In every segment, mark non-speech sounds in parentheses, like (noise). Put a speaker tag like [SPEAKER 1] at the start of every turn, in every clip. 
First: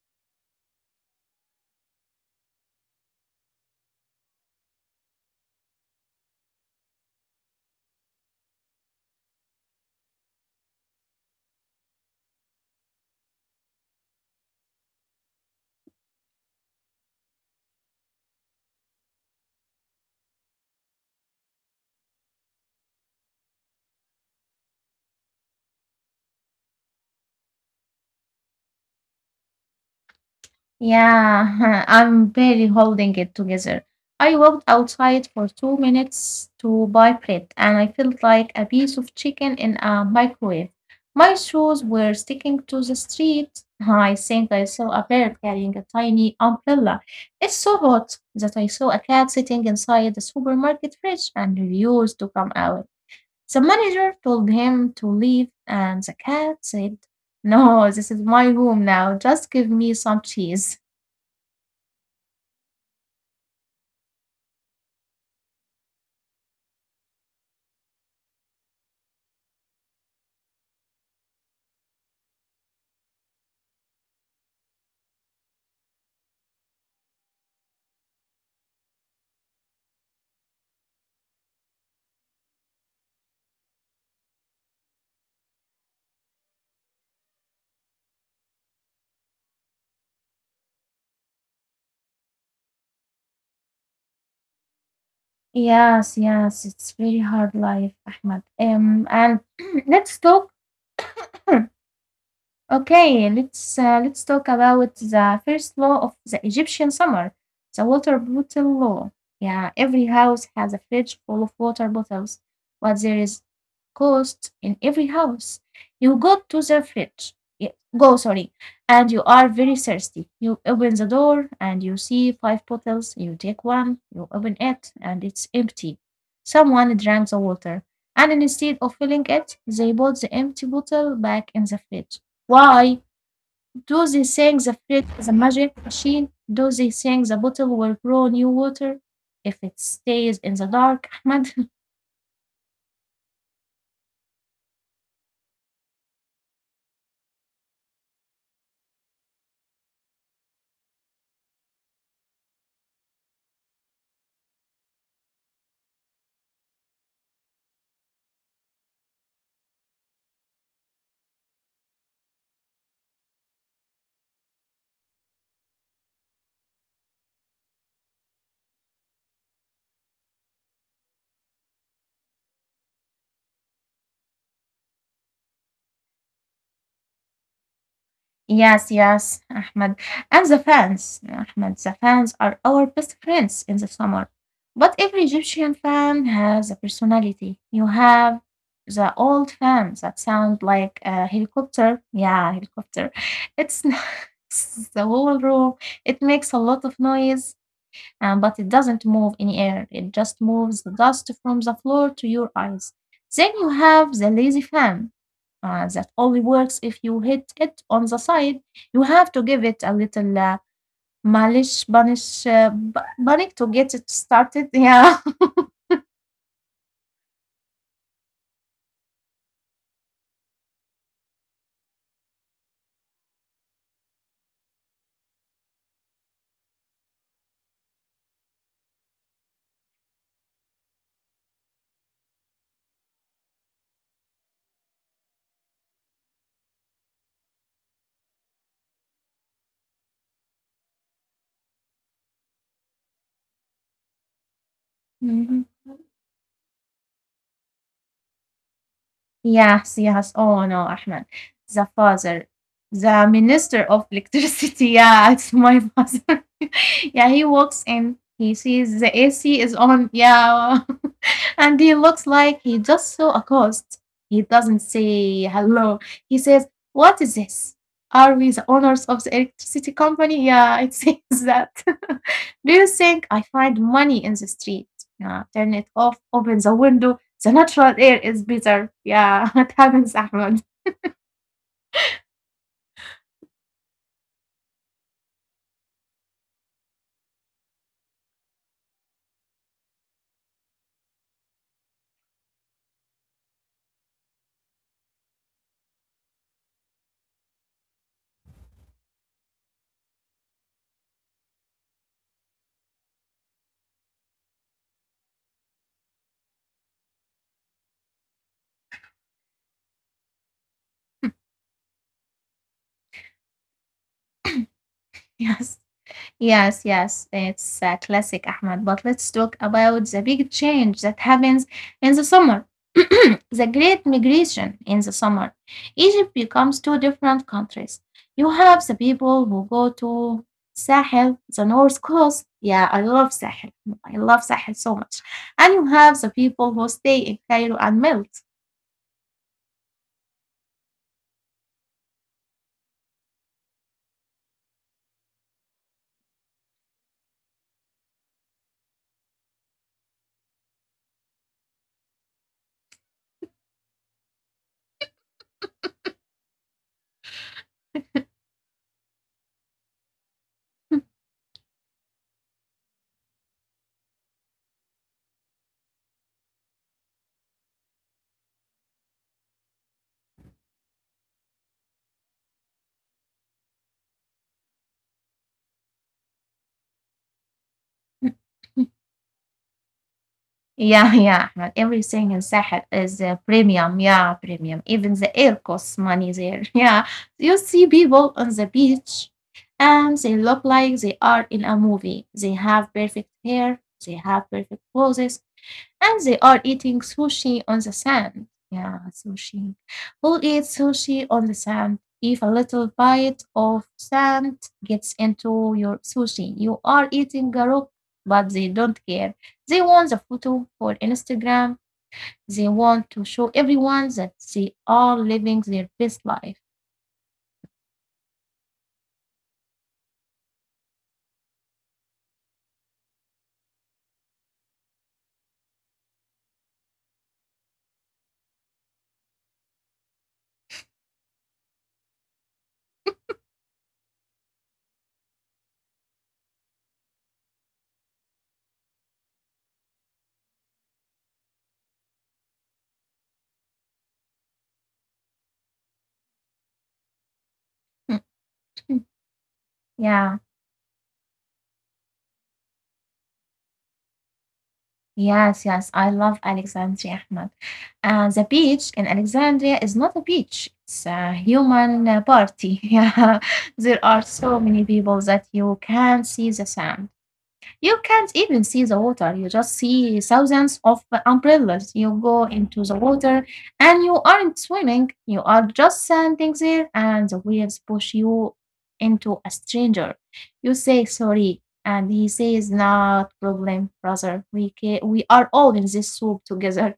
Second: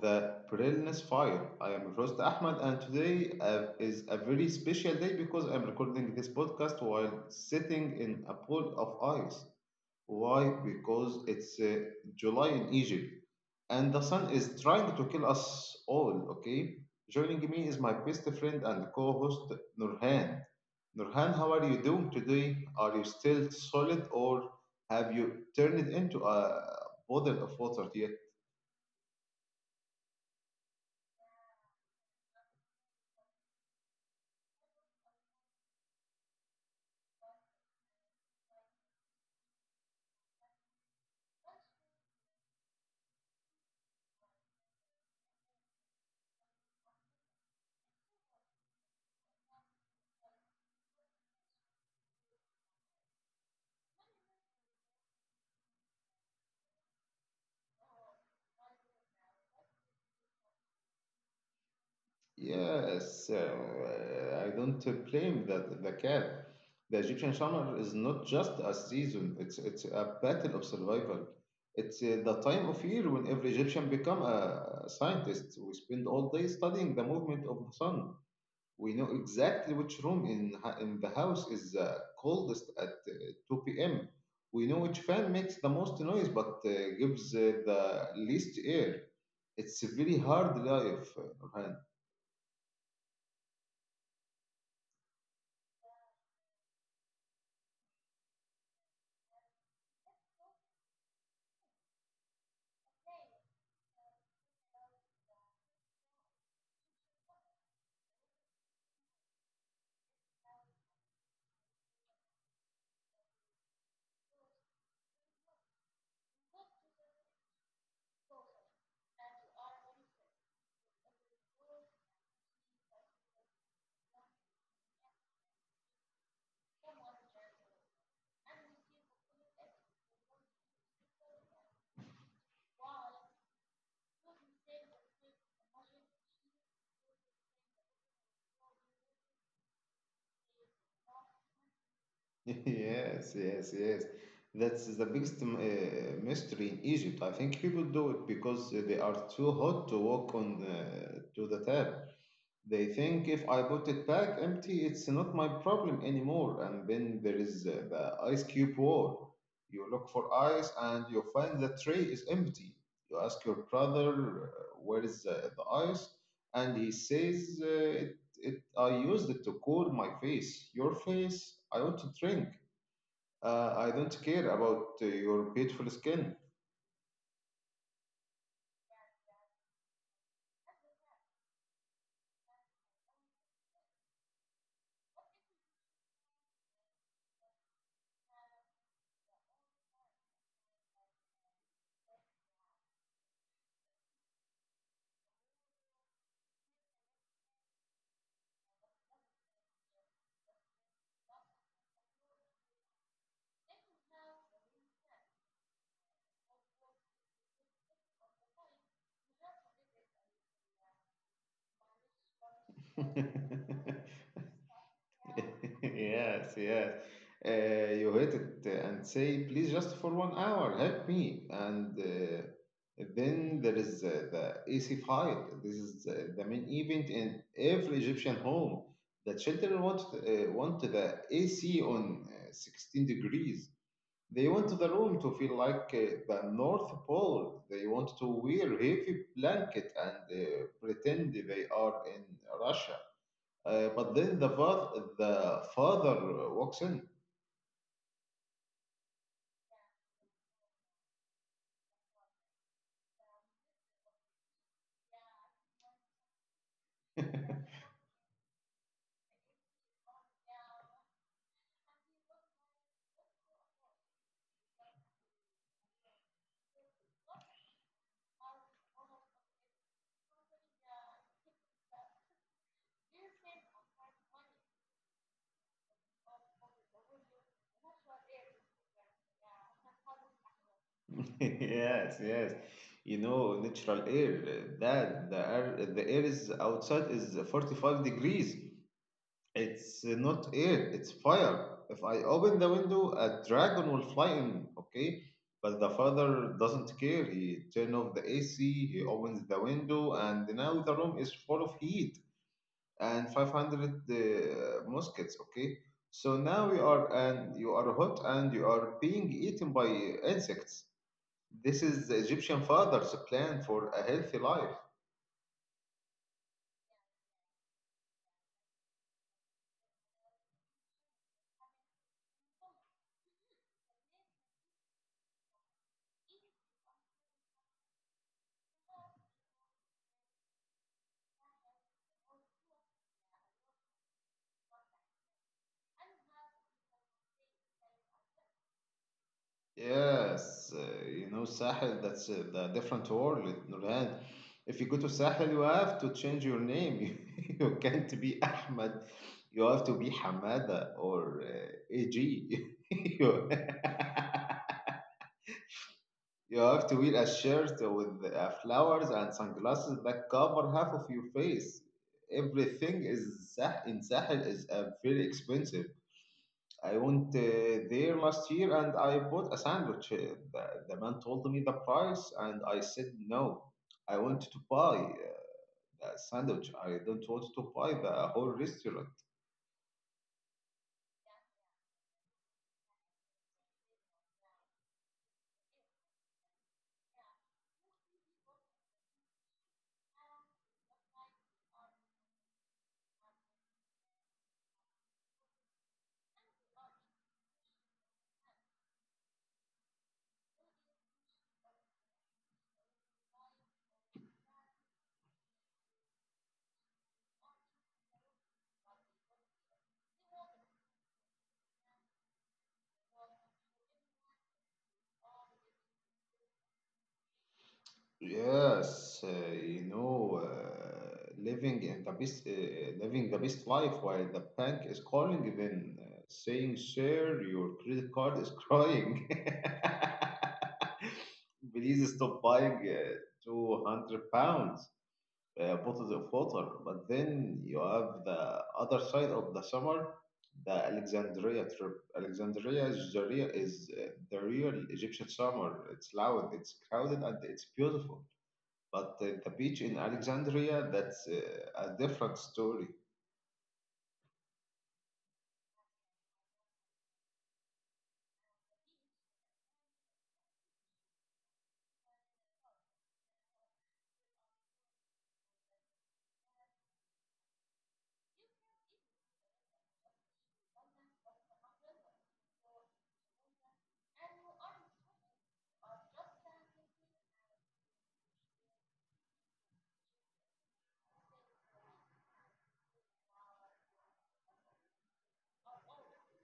[SPEAKER 1] the Perilous Fire. I am your host Ahmed, and today is a very special day because I'm recording this podcast while sitting in a pool of ice. Why? Because it's July in Egypt and the sun is trying to kill us all, okay? Joining me is my best friend and co host, Nurhan. Nurhan, how are you doing today? Are you still solid or have you turned into a bottle of water?
[SPEAKER 2] Yeah, (laughs) I'm barely holding it together. I walked outside for 2 minutes to buy bread, and I felt like a piece of chicken in a microwave. My shoes were sticking to the street. I think I saw a bird carrying a tiny umbrella. It's so hot that I saw a cat sitting inside the supermarket fridge and refused to come out. The manager told him to leave, and the cat said, "No, this is my room now. Just give me some cheese."
[SPEAKER 1] Yes, I don't blame the cat. The Egyptian summer is not just a season, it's a battle of survival. It's The time of year when every Egyptian become a scientist. We spend all day studying the movement of the sun. We know exactly which room in the house is the coldest at 2 p.m. We know which fan makes the most noise, but gives the least air. It's a very hard life.
[SPEAKER 2] Yes, yes, it's very hard life, Ahmed. And (clears throat) let's talk (clears throat) okay, let's talk about the first law of the Egyptian summer, the water bottle law. Yeah, every house has a fridge full of water bottles, but there is cost in every house. You go to the fridge, yeah, go, sorry, and you are very thirsty. You open the door and you see five bottles. You take one, you open it, and it's empty. Someone drank the water, and instead of filling it, they put the empty bottle back in the fridge. Why do they think the fridge is a magic machine? Do they think the bottle will grow new water if it stays in the dark, Ahmed?
[SPEAKER 1] (laughs) Yes, yes, yes. That's the biggest mystery in Egypt. I think people do it because they are too hot to walk to the tap. They think if I put it back empty, it's not my problem anymore. And then there is the ice cube war. You look for ice and you find the tray is empty. You ask your brother, where is the ice? And he says, I used it to cool my face. Your face? I want to drink. I don't care about your beautiful skin.
[SPEAKER 2] (laughs) Yes, yes, Ahmed. And the fans, Ahmed, the fans are our best friends in the summer. But every Egyptian fan has a personality. You have the old fans that sound like a helicopter. Yeah, helicopter. It's, (laughs) it's the whole room. It makes a lot of noise. And but it doesn't move any air. It just moves the dust from the floor to your eyes. Then you have the lazy fan that only works if you hit it on the side. You have to give it a little malish, banish, bunny to get it
[SPEAKER 1] (laughs)
[SPEAKER 2] started. (laughs) Yeah.
[SPEAKER 1] yes, yes. You hit it and say, please, just for 1 hour, help me. And then there is the AC fight. This is the main event in every Egyptian home. The children want the AC on 16 degrees. They want the room to feel like the North Pole. They want to wear heavy blanket and pretend they are in Russia. Uh, but then the father,
[SPEAKER 2] Mhm.
[SPEAKER 1] the father walks in.
[SPEAKER 2] Yes, yes. Oh no, Ahmed, the father, the minister of electricity. (laughs) Yeah, it's my father. (laughs) Yeah, he walks in. He sees the AC is on. Yeah. And he looks like he just saw a ghost. He doesn't say hello. He says, "What is this? Are we the owners of the electricity company?" Yeah, it (laughs) says that. (laughs) "Do you think I find money in the street? Yeah, turn it off, open the window. The natural air is better." Yeah, (laughs) it happens, Ahmed.
[SPEAKER 1] (laughs) yes, yes. You know, natural air. Uh, that the air is outside is 45 degrees. It's not air, it's fire. If I open the window, a dragon will fly in, okay? But the father doesn't care. He turns off the AC, he opens the window, and now the room is full of heat and 500 muskets, okay? So now you are hot and you are being eaten by insects. This is the Egyptian father's plan for a healthy life.
[SPEAKER 2] Yes. Yes, yes, it's a classic, Ahmed. But let's talk about the big change that happens in the summer. (clears throat) The great migration in the summer. Egypt becomes two different countries. You have the people who go to Sahel, the north coast. Yeah, I love Sahel. I love Sahel so much. And you have the people who stay in Cairo and melt.
[SPEAKER 1] Yes, uh, you know, Sahel, that's the different world, Nurhan. If you go to Sahel, you have to change your name. (laughs) you can't be Ahmed. You have to be Hamada or AG. (laughs) you, (laughs) you have to wear a shirt with flowers and sunglasses that cover half of your face. Everything is in Sahel is very expensive. I went there last year and I bought a sandwich. The man told me the price and I said no. I want to buy that sandwich, I don't want to buy the
[SPEAKER 2] (laughs)
[SPEAKER 1] whole restaurant.
[SPEAKER 2] Yeah, (laughs) yeah, Ahmed. Everything in Sahel is premium. Yeah, premium. Even the air costs money there. (laughs) Yeah. You see people on the beach and they look like they are in a movie. They have perfect hair, they have perfect poses, and they are eating sushi on the sand. Yeah, sushi. Who eats sushi on the sand? If a little bite of sand gets into your sushi, you are eating a rock, but they don't care. They want the photo for Instagram. They want to show everyone that they are living their best life.
[SPEAKER 1] Yes, you know, living in the best, living the best life while the bank is calling, then saying, "Sir, your credit card is crying. (laughs) Please stop buying 200 pounds." Uh, put the water, but then you have the other side of the summer, the Alexandria trip. Alexandria is the real Egyptian summer. It's loud, it's crowded, and it's beautiful.
[SPEAKER 2] (laughs)
[SPEAKER 1] But the beach
[SPEAKER 2] Yeah.
[SPEAKER 1] in Alexandria, that's a different story.
[SPEAKER 2] Yes, yes, I love Alexandria, Ahmed. And the beach in Alexandria is not a beach, it's a human party. (laughs) Yeah, there are so many people that you can see the sand. You can't even see the water. You just see thousands of umbrellas. You go into the water and you aren't swimming. You are just standing there and the waves push you into a stranger. You say sorry and he says, "Not problem, brother. We are all in this soup together."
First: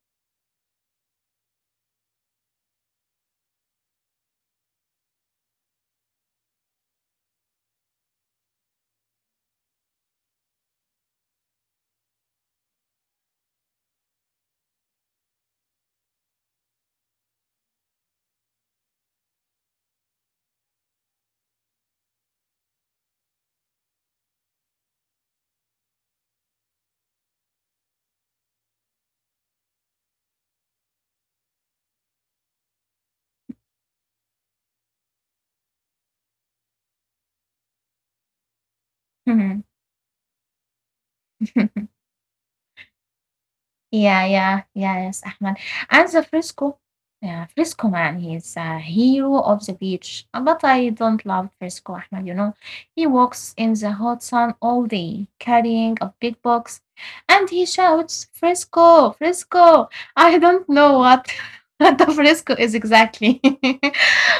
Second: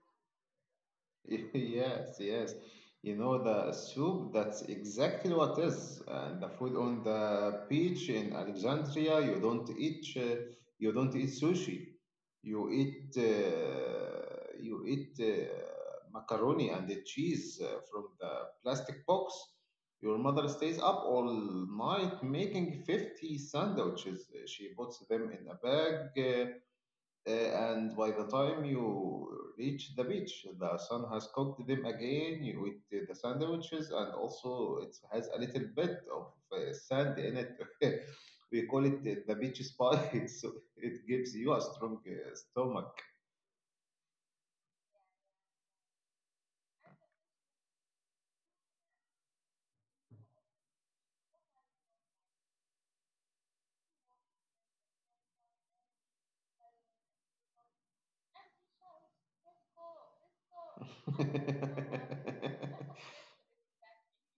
[SPEAKER 1] (laughs) Yes, yes. You know the soup, that's exactly what is. And the food on the beach in Alexandria, you don't eat sushi. You eat macaroni and the cheese from the plastic box. Your mother stays up all night making 50 sandwiches. She puts them in a bag, and by the time you reach the beach, the sun has cooked them again with the sandwiches, and also it has a little bit of sand in it. (laughs) we call it the beach
[SPEAKER 2] (laughs)
[SPEAKER 1] spice, (laughs) so it gives you a strong stomach.
[SPEAKER 2] Yeah, yeah, yes, Ahmed. And the fresco, yeah, fresco man, he's a hero of the beach. But I don't love fresco, Ahmed, you know. He walks in the hot sun all day, carrying a big box, and he shouts, "Fresco, fresco." I don't know what, (laughs) what the fresco is
[SPEAKER 1] (laughs)
[SPEAKER 2] exactly, (laughs)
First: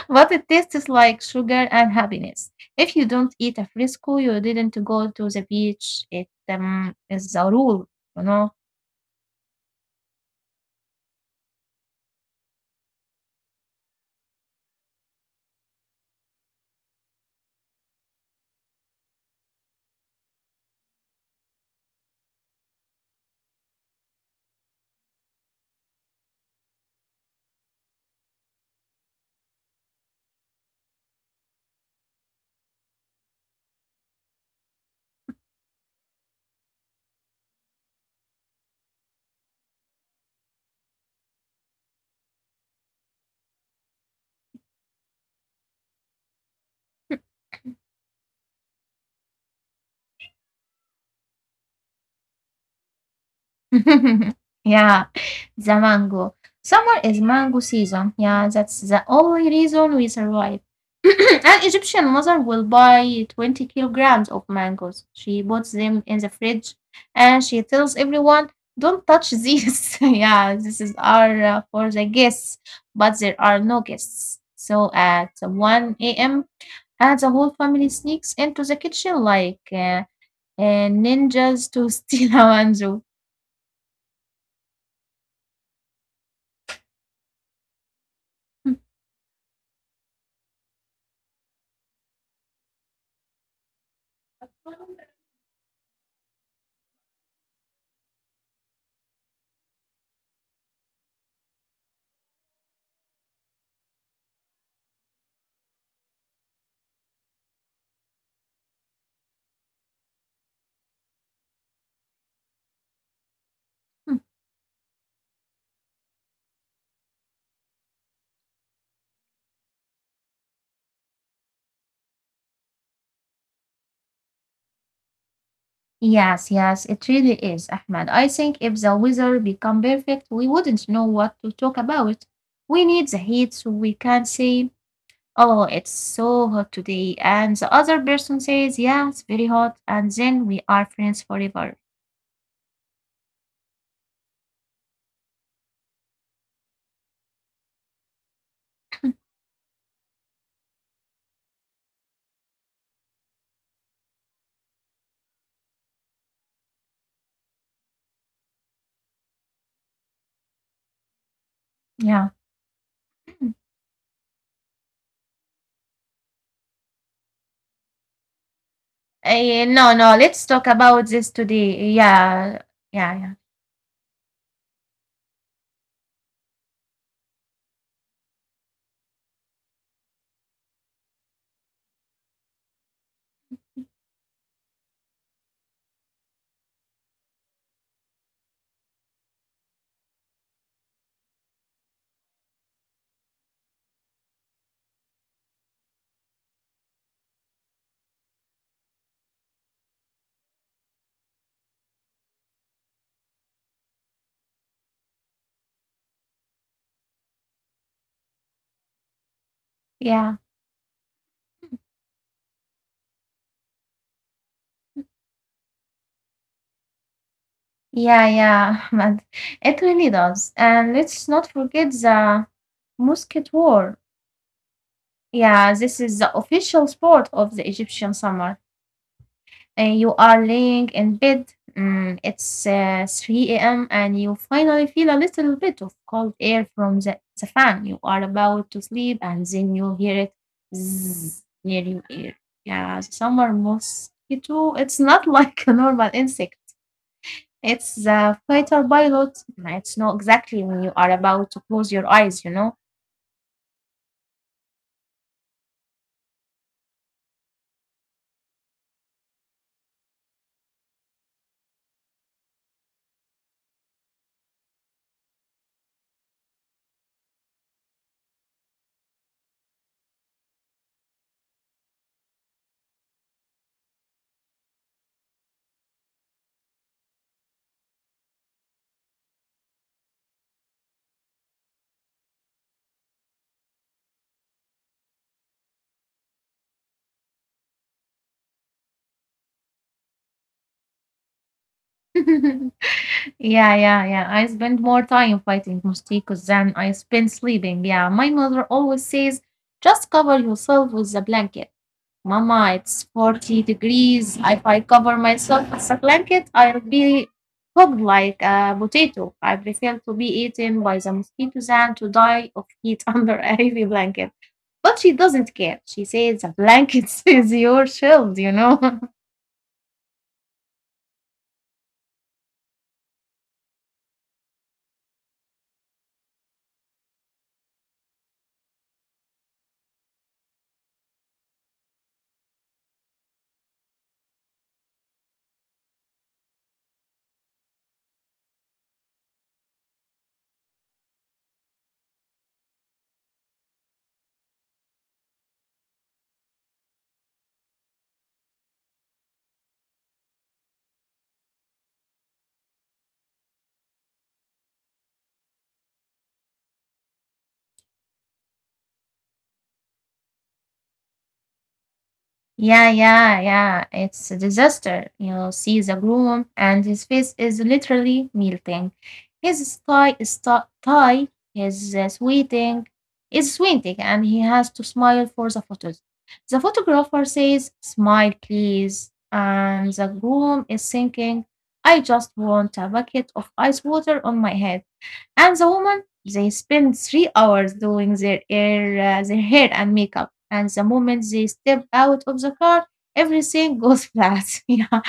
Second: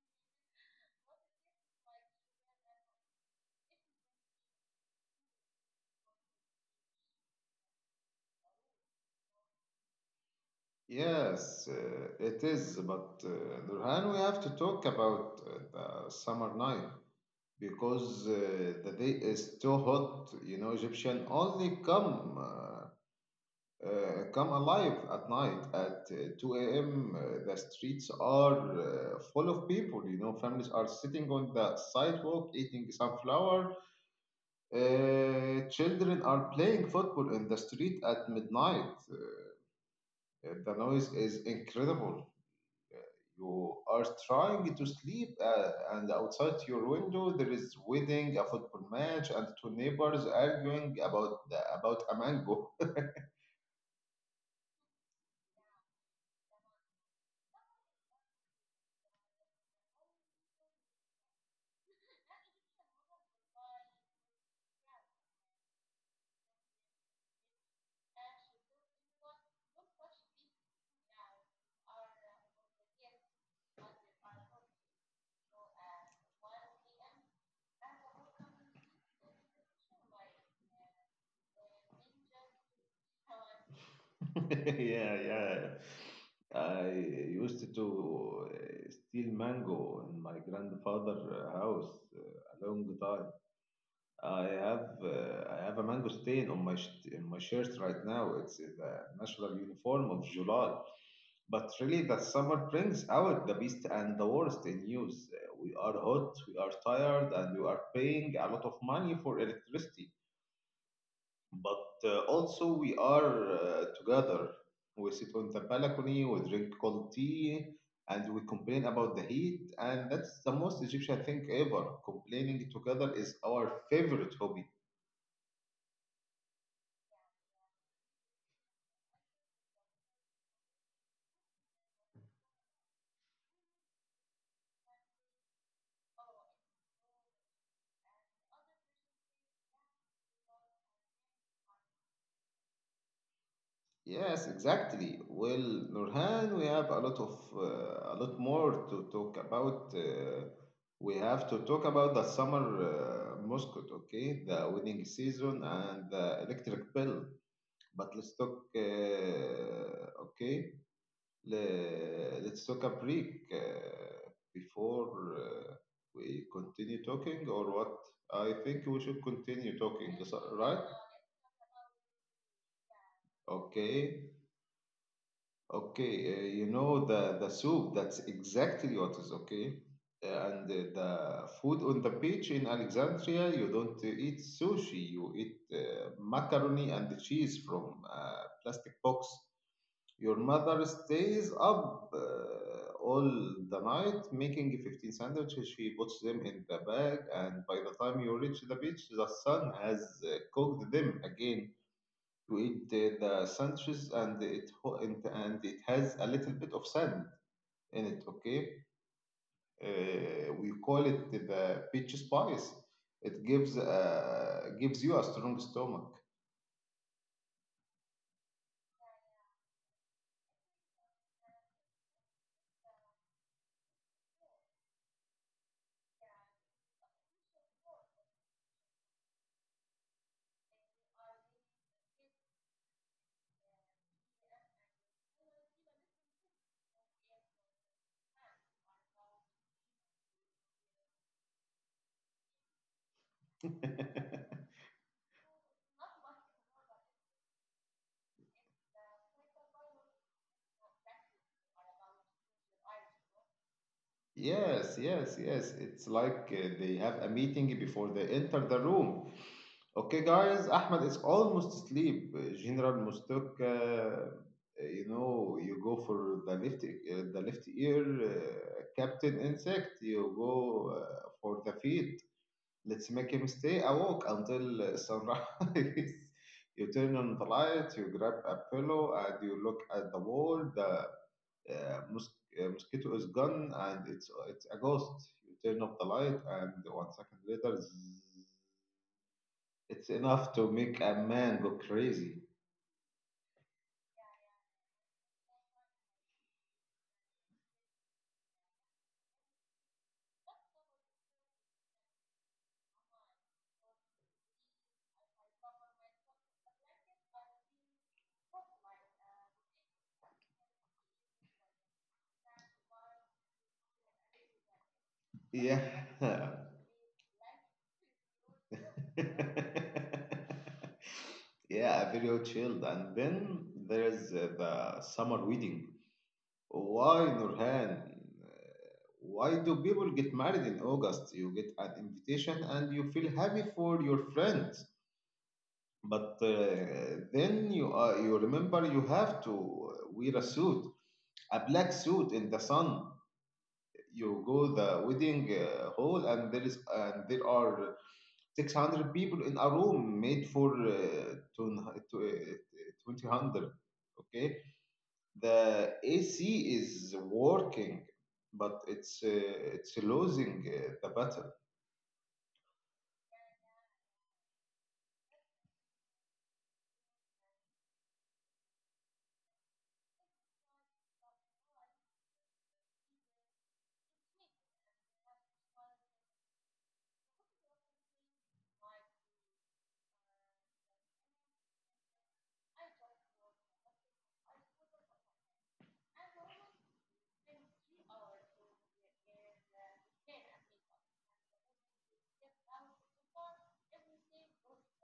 [SPEAKER 2] but it tastes like sugar and happiness. If you don't eat a fresco, you didn't go to the beach. It is a rule, you know.
[SPEAKER 1] Yes, it is. But Nurhan, we have to talk about the summer night, because the day is too hot. You know, Egyptian only come alive at night at 2 a.m. The streets are full of people. You know, families are sitting on the sidewalk eating sunflower. Children are playing football in the street at midnight. The noise is incredible. You are trying to sleep, and outside your window there is wedding, a football match, and two neighbors arguing about a mango.
[SPEAKER 2] (laughs) Yeah, the mango. Summer is mango season. Yeah, that's the only reason we survive. (clears throat) An Egyptian mother will buy 20 kilograms of mangoes. She puts them in the fridge and she tells everyone, "Don't touch these." (laughs) Yeah, this is our for the guests, but there are no guests. So at 1 a.m., and the whole family sneaks into the kitchen like ninjas to steal (laughs) a mango.
[SPEAKER 1] (laughs) yeah, yeah. I used to steal mango in my grandfather's house a long time. I have a mango stain on my in my shirt right now. It's the national uniform of July. But really, the summer brings out the best and the worst in use. We are hot, we are tired, and we are paying a lot of money for electricity. But also, we are together. We sit on the balcony, we drink cold tea, and we complain about the heat. And that's the most Egyptian thing ever. Complaining together is our favorite hobby.
[SPEAKER 2] Yes, yes, it really is, Ahmed. I think if the weather become perfect, we wouldn't know what to talk about. We need the heat so we can say, "Oh, it's so hot today." And the other person says, "Yeah, it's very hot." And then we are friends forever.
[SPEAKER 1] Yes, exactly. Well, Nurhan, we have a lot of a lot more to talk about. We have to talk about the summer mascot, okay? The wedding season and the electric bill. But let's talk, okay?
[SPEAKER 2] Yeah.
[SPEAKER 1] Let's talk a break before we continue talking, or what? I think we should
[SPEAKER 2] Eh,
[SPEAKER 1] continue
[SPEAKER 2] no,
[SPEAKER 1] talking,
[SPEAKER 2] no,
[SPEAKER 1] is that
[SPEAKER 2] let's talk
[SPEAKER 1] right?
[SPEAKER 2] about this today. Yeah, yeah, yeah,
[SPEAKER 1] Okay. Okay, you know the soup. That's exactly what is, okay. And the food on the beach in Alexandria, you don't eat sushi. You eat macaroni and cheese from a plastic box. Your mother stays up all the night making 15 sandwiches. She puts them in the bag, and by the time you reach the beach, the sun has cooked them again to eat the sandwiches and it has a little bit of sand in it, okay. Uh,
[SPEAKER 2] yeah,
[SPEAKER 1] we call it the peach spice. It gives gives you a strong stomach.
[SPEAKER 2] yeah, yeah, (laughs) Ahmed. It really does. And let's not forget the musket war. Yeah, this is the official sport of the Egyptian summer. You are laying in bed. Mm, it's 3 a.m. and you finally feel a little bit of cold air from the fan. You are about to sleep and then you hear it zzz near your ear. Yeah, the summer
[SPEAKER 1] (laughs)
[SPEAKER 2] mosquito. It's not (laughs) like a normal insect. It's the fighter pilot. It's not exactly when you are about to close your eyes, you know.
[SPEAKER 1] yes, yes, yes. It's like they have a meeting before they enter the room. Okay, guys, Ahmed is almost asleep. General Mustok, you know, you go for the left ear, Captain Insect. You go for the feet. Let's make him stay awake until sunrise. (laughs) you turn on the light. You grab a pillow and you look at the wall. The uh, mos- mosquito is gone and it's a ghost. You turn off the light and 1 second later. It's enough to make a man go
[SPEAKER 2] (laughs)
[SPEAKER 1] crazy.
[SPEAKER 2] Yeah, yeah, yeah. I spend more time fighting mosquitoes than I spend sleeping. Yeah, my mother always says, "Just cover yourself with a blanket." Mama, it's 40 degrees. If I cover myself with a blanket, I'll be cooked like a potato. I prefer to be eaten by the mosquitoes than to die of heat (laughs) under a heavy blanket. But she doesn't care.
[SPEAKER 1] Yeah.
[SPEAKER 2] She says, the blanket (laughs) is your shield, you know.
[SPEAKER 1] (laughs) yeah, very chilled. And then there's the summer wedding. Why, Nurhan? Why do people get married in August? You get an invitation and you feel happy for your friends. But then you remember you have to wear a suit, a black suit in the sun. You go the wedding hall and there is and there are 600 people in a room made for 200, okay. The AC is working, but it's losing the battle.
[SPEAKER 2] Yeah, yeah, yeah. It's a disaster. You see the groom, and his face is literally melting. His tie is uh, sweating, is sweating, and he has to smile for the photos. The photographer says, "Smile, please," and the groom is thinking, "I just want a bucket of ice water on my head." And the woman, they spend 3 hours doing their hair, and makeup. And the moment they step out of the car, everything goes flat. (laughs) Yeah,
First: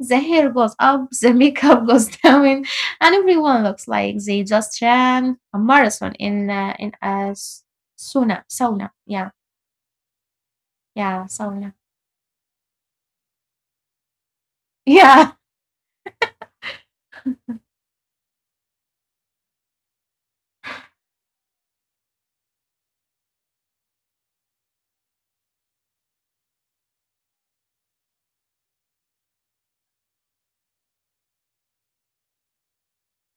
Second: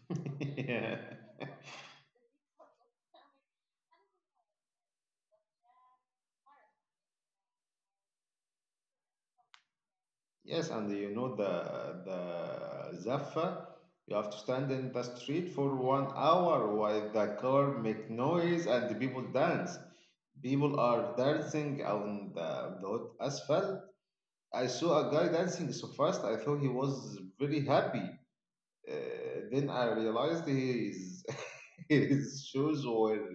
[SPEAKER 2] the hair
[SPEAKER 1] (laughs)
[SPEAKER 2] goes
[SPEAKER 1] yeah.
[SPEAKER 2] up, (laughs) the makeup goes down, and everyone looks like they just ran a marathon in a sauna. Sauna, yeah,
[SPEAKER 1] Yes, and you
[SPEAKER 2] yeah,
[SPEAKER 1] know
[SPEAKER 2] sauna,
[SPEAKER 1] the zaffa. You have to stand in the
[SPEAKER 2] yeah.
[SPEAKER 1] street for 1 hour while the car make noise and the people dance. People are dancing on the hot asphalt. I saw a guy dancing so fast, I thought he was very happy. Uh, then I realized his, (laughs) his shoes were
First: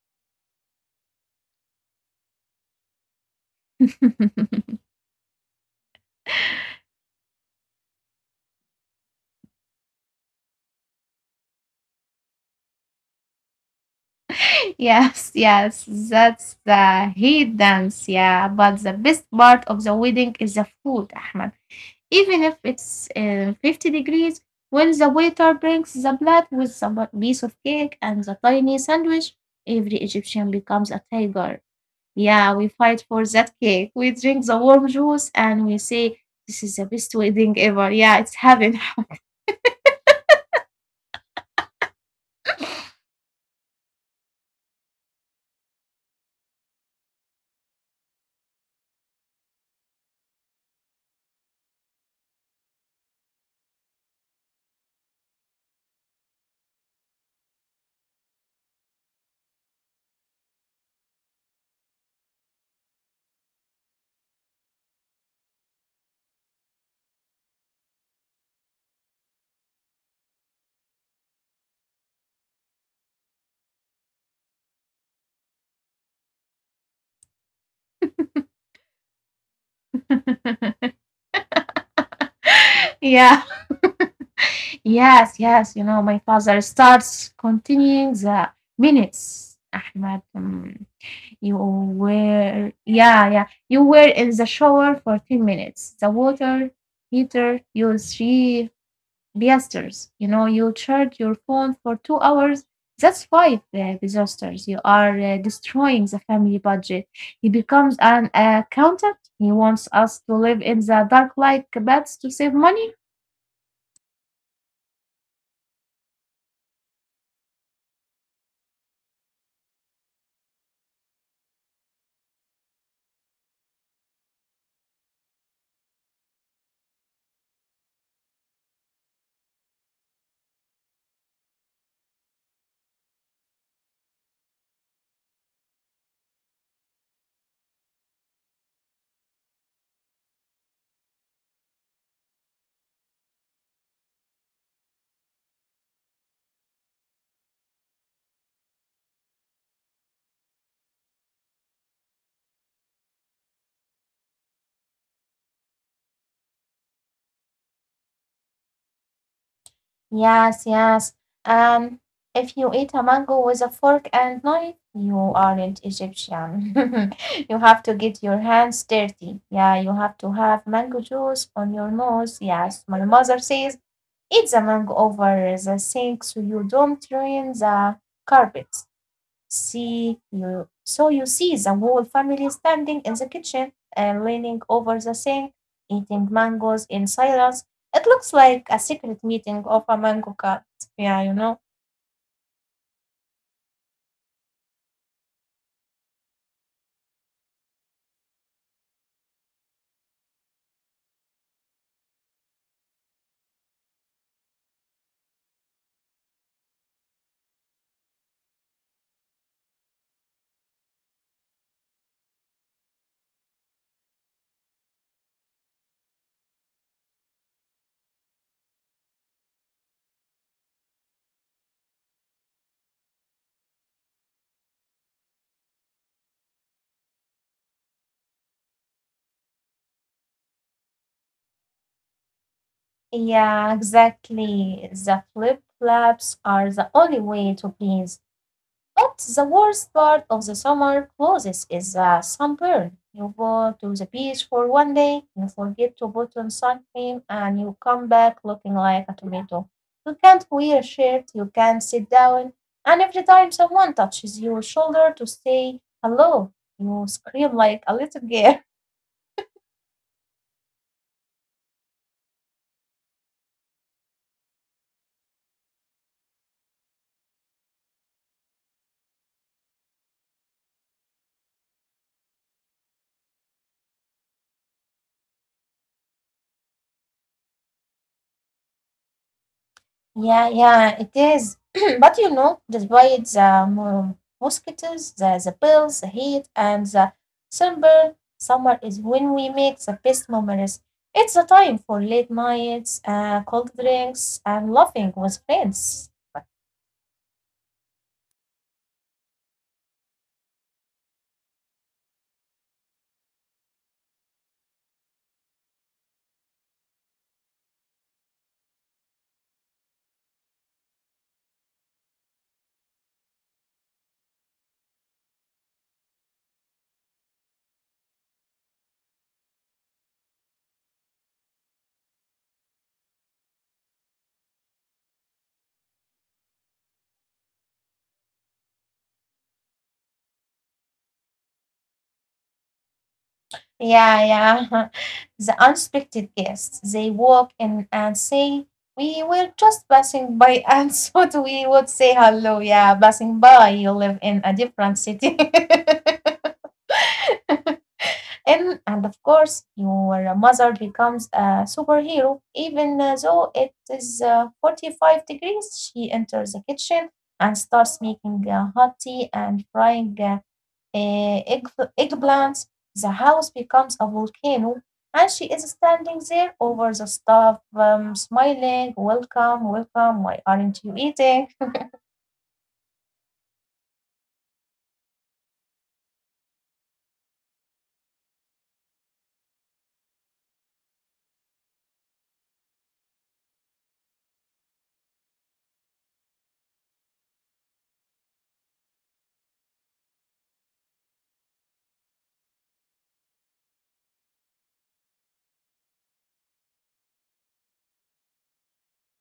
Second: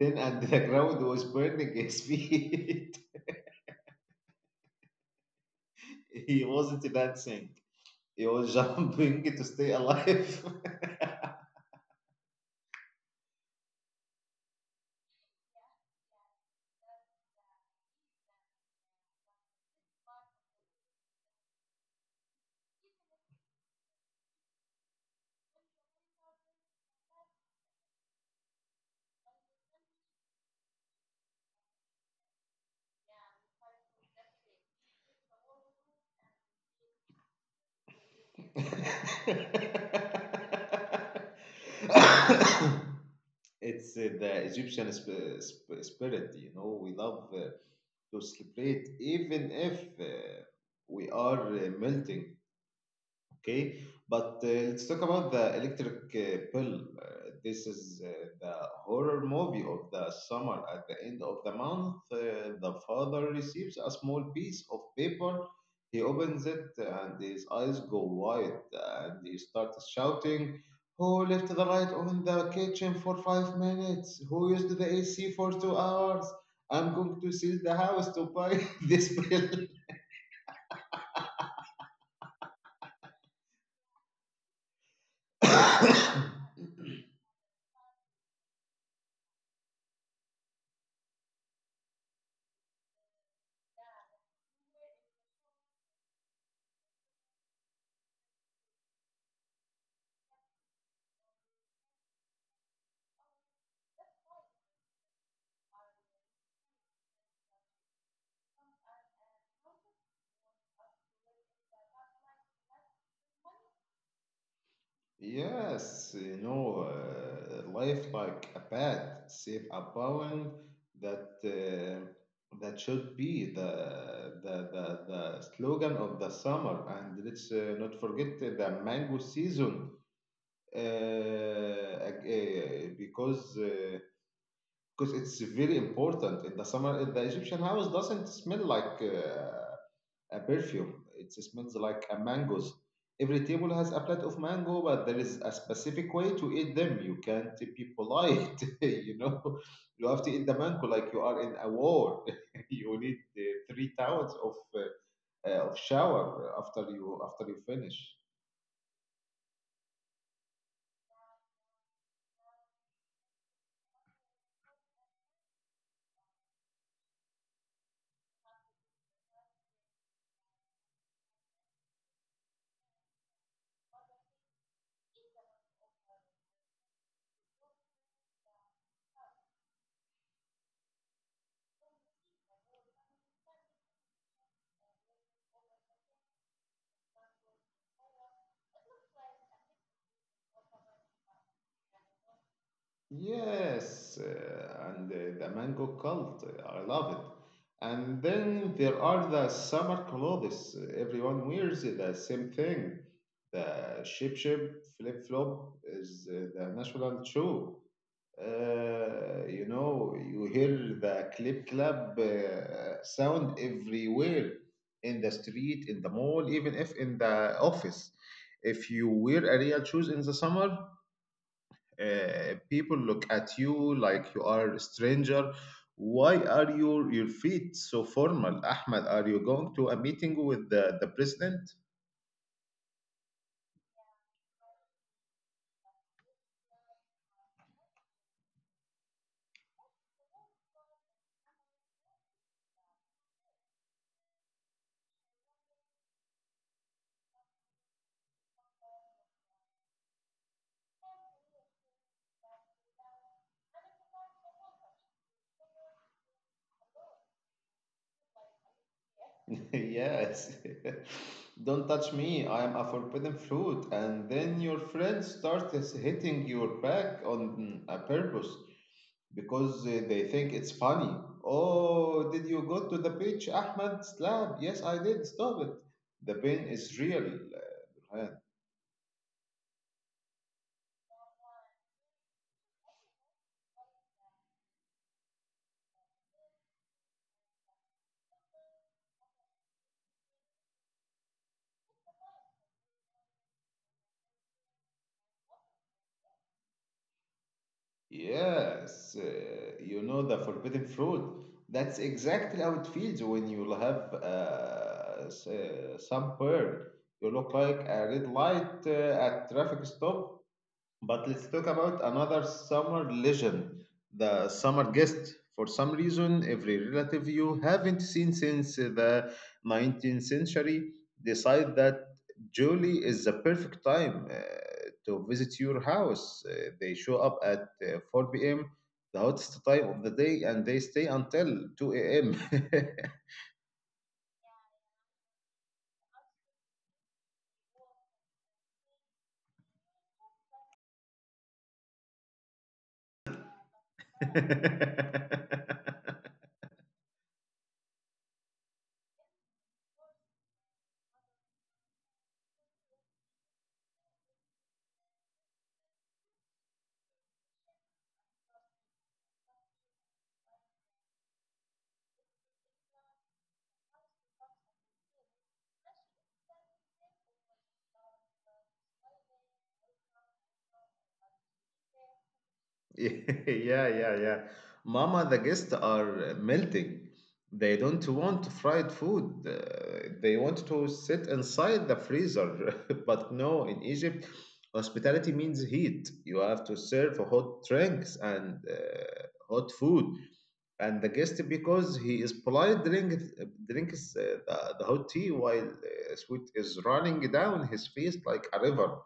[SPEAKER 1] thin and the ground was burning his feet.
[SPEAKER 2] (laughs)
[SPEAKER 1] (laughs) he wasn't dancing, he was (laughs) jumping to stay alive.
[SPEAKER 2] Yes, yes, that's the heat dance, yeah. But the best part of the wedding is the food, Ahmed. Even if it's 50 degrees, when the waiter brings the plate with the piece of cake and the tiny sandwich, every Egyptian becomes a tiger. Yeah, we fight for that cake. We drink the warm juice and we say, "This is the best wedding ever." Yeah, it's heaven.
[SPEAKER 1] (laughs) It's the Egyptian spirit, you know. We love to celebrate even if we are melting. Okay, but let's talk about the electric pill. This is the horror movie of the summer. At the end of the month, the father receives a small piece of paper. He opens it and his eyes go wide and he starts shouting, who left the light on the kitchen for 5 minutes? Who used the AC for 2 hours? I'm going to sell the house to buy (laughs) this bill.
[SPEAKER 2] (laughs) Yeah, yes, yes. You know, my
[SPEAKER 1] (coughs)
[SPEAKER 2] father starts continuing the minutes, Ahmed. You were, yeah, yeah. You were in the shower for 10 minutes. The water heater used three piasters. You know, you charge your phone for 2 hours. That's five disasters. You are destroying the family budget. He becomes an accountant. He wants us to live in the dark like bats to save money.
[SPEAKER 1] Yes, you know, life like a pet, save a bone, that that should be the slogan of the summer. And let's not forget the mango season, uh, ag- uh, because uh, because it's very important in the summer. The Egyptian house doesn't smell like. A perfume. It smells like a mangoes. Every table has a plate of mango, but there is a specific way to eat them. You can't be polite, (laughs) you know. You have to eat the mango like you are in a war. (laughs) you need three towels of shower after you finish.
[SPEAKER 2] Yes, yes. Um, if you eat a mango with a fork and knife, you aren't Egyptian. (laughs) You have to get your hands dirty. Yeah, you have to have mango juice on your nose. Yes, my mother says eat the mango over the sink so you don't ruin the carpet. See you. So you see the whole family standing in the kitchen and leaning over the sink, eating mangoes in silence. It looks like a secret meeting of a mango cat. Yeah, you know.
[SPEAKER 1] Yes, and The mango cult, I love it. And then there are the summer clothes. Everyone wears the same thing. The shape flip flop is the national shoe. You know, you hear the clip clap sound everywhere in the street, in the mall, even if in the office. If you wear a real shoes in the summer, people look at you like you are a stranger. Why are your feet so formal, Ahmed? Are you going to a meeting with the president? (laughs)
[SPEAKER 2] Yeah, (laughs) exactly. The flip flaps are the only way to please. But the worst part of the summer clothes is sunburn. You go to the beach for 1 day, you forget to put on sun cream, and you come back looking like a tomato. You can't wear a shirt, you can't sit down, and every time someone touches your shoulder to say hello, you scream like a little girl.
[SPEAKER 1] Yes. (laughs) Don't touch
[SPEAKER 2] (laughs)
[SPEAKER 1] me. I am a forbidden fruit. And then your friends start hitting your back on a purpose because they think it's funny. Oh, did you go to the beach, Ahmed? Slap. Yes, I did. Stop it. The pain is real.
[SPEAKER 2] Yeah, yeah, it is. (clears throat) But you know, despite the mosquitoes, the bills, the heat, and the sunburn, summer is when we make the best memories. It's a time for late nights, cold drinks, and laughing with friends.
[SPEAKER 1] Yes, you know the forbidden fruit. That's exactly how it feels when you have some bird. You look like a red light at traffic stop. But let's talk about another summer legend, the summer guest. For some reason, every relative you haven't seen since the 19th century decide that July is the perfect time to visit your house. They show up at 4 p.m., the hottest time of the day, and they stay until 2
[SPEAKER 2] Yeah, yeah. (laughs) The unexpected guests, they walk in and say, "We were just passing by, (laughs) and so we would say hello." Yeah, passing by, you live in
[SPEAKER 1] a.m.
[SPEAKER 2] a different city.
[SPEAKER 1] (laughs)
[SPEAKER 2] (laughs) And of course, your mother becomes a superhero, even though it is 45 degrees. She enters the kitchen and starts making hot tea and frying eh, egg, eggplants. The house becomes a volcano, and she is standing there over the stove, smiling, "Welcome, welcome, why aren't you eating?"
[SPEAKER 1] (laughs) Yeah, yeah, yeah. Mama, the guests are melting. They don't want fried food. They want to sit inside the freezer. (laughs) But no, in Egypt, hospitality means heat. You have to serve hot drinks and hot food. And the guest, because he is polite, drinks the hot tea while sweat is running down his face like a river.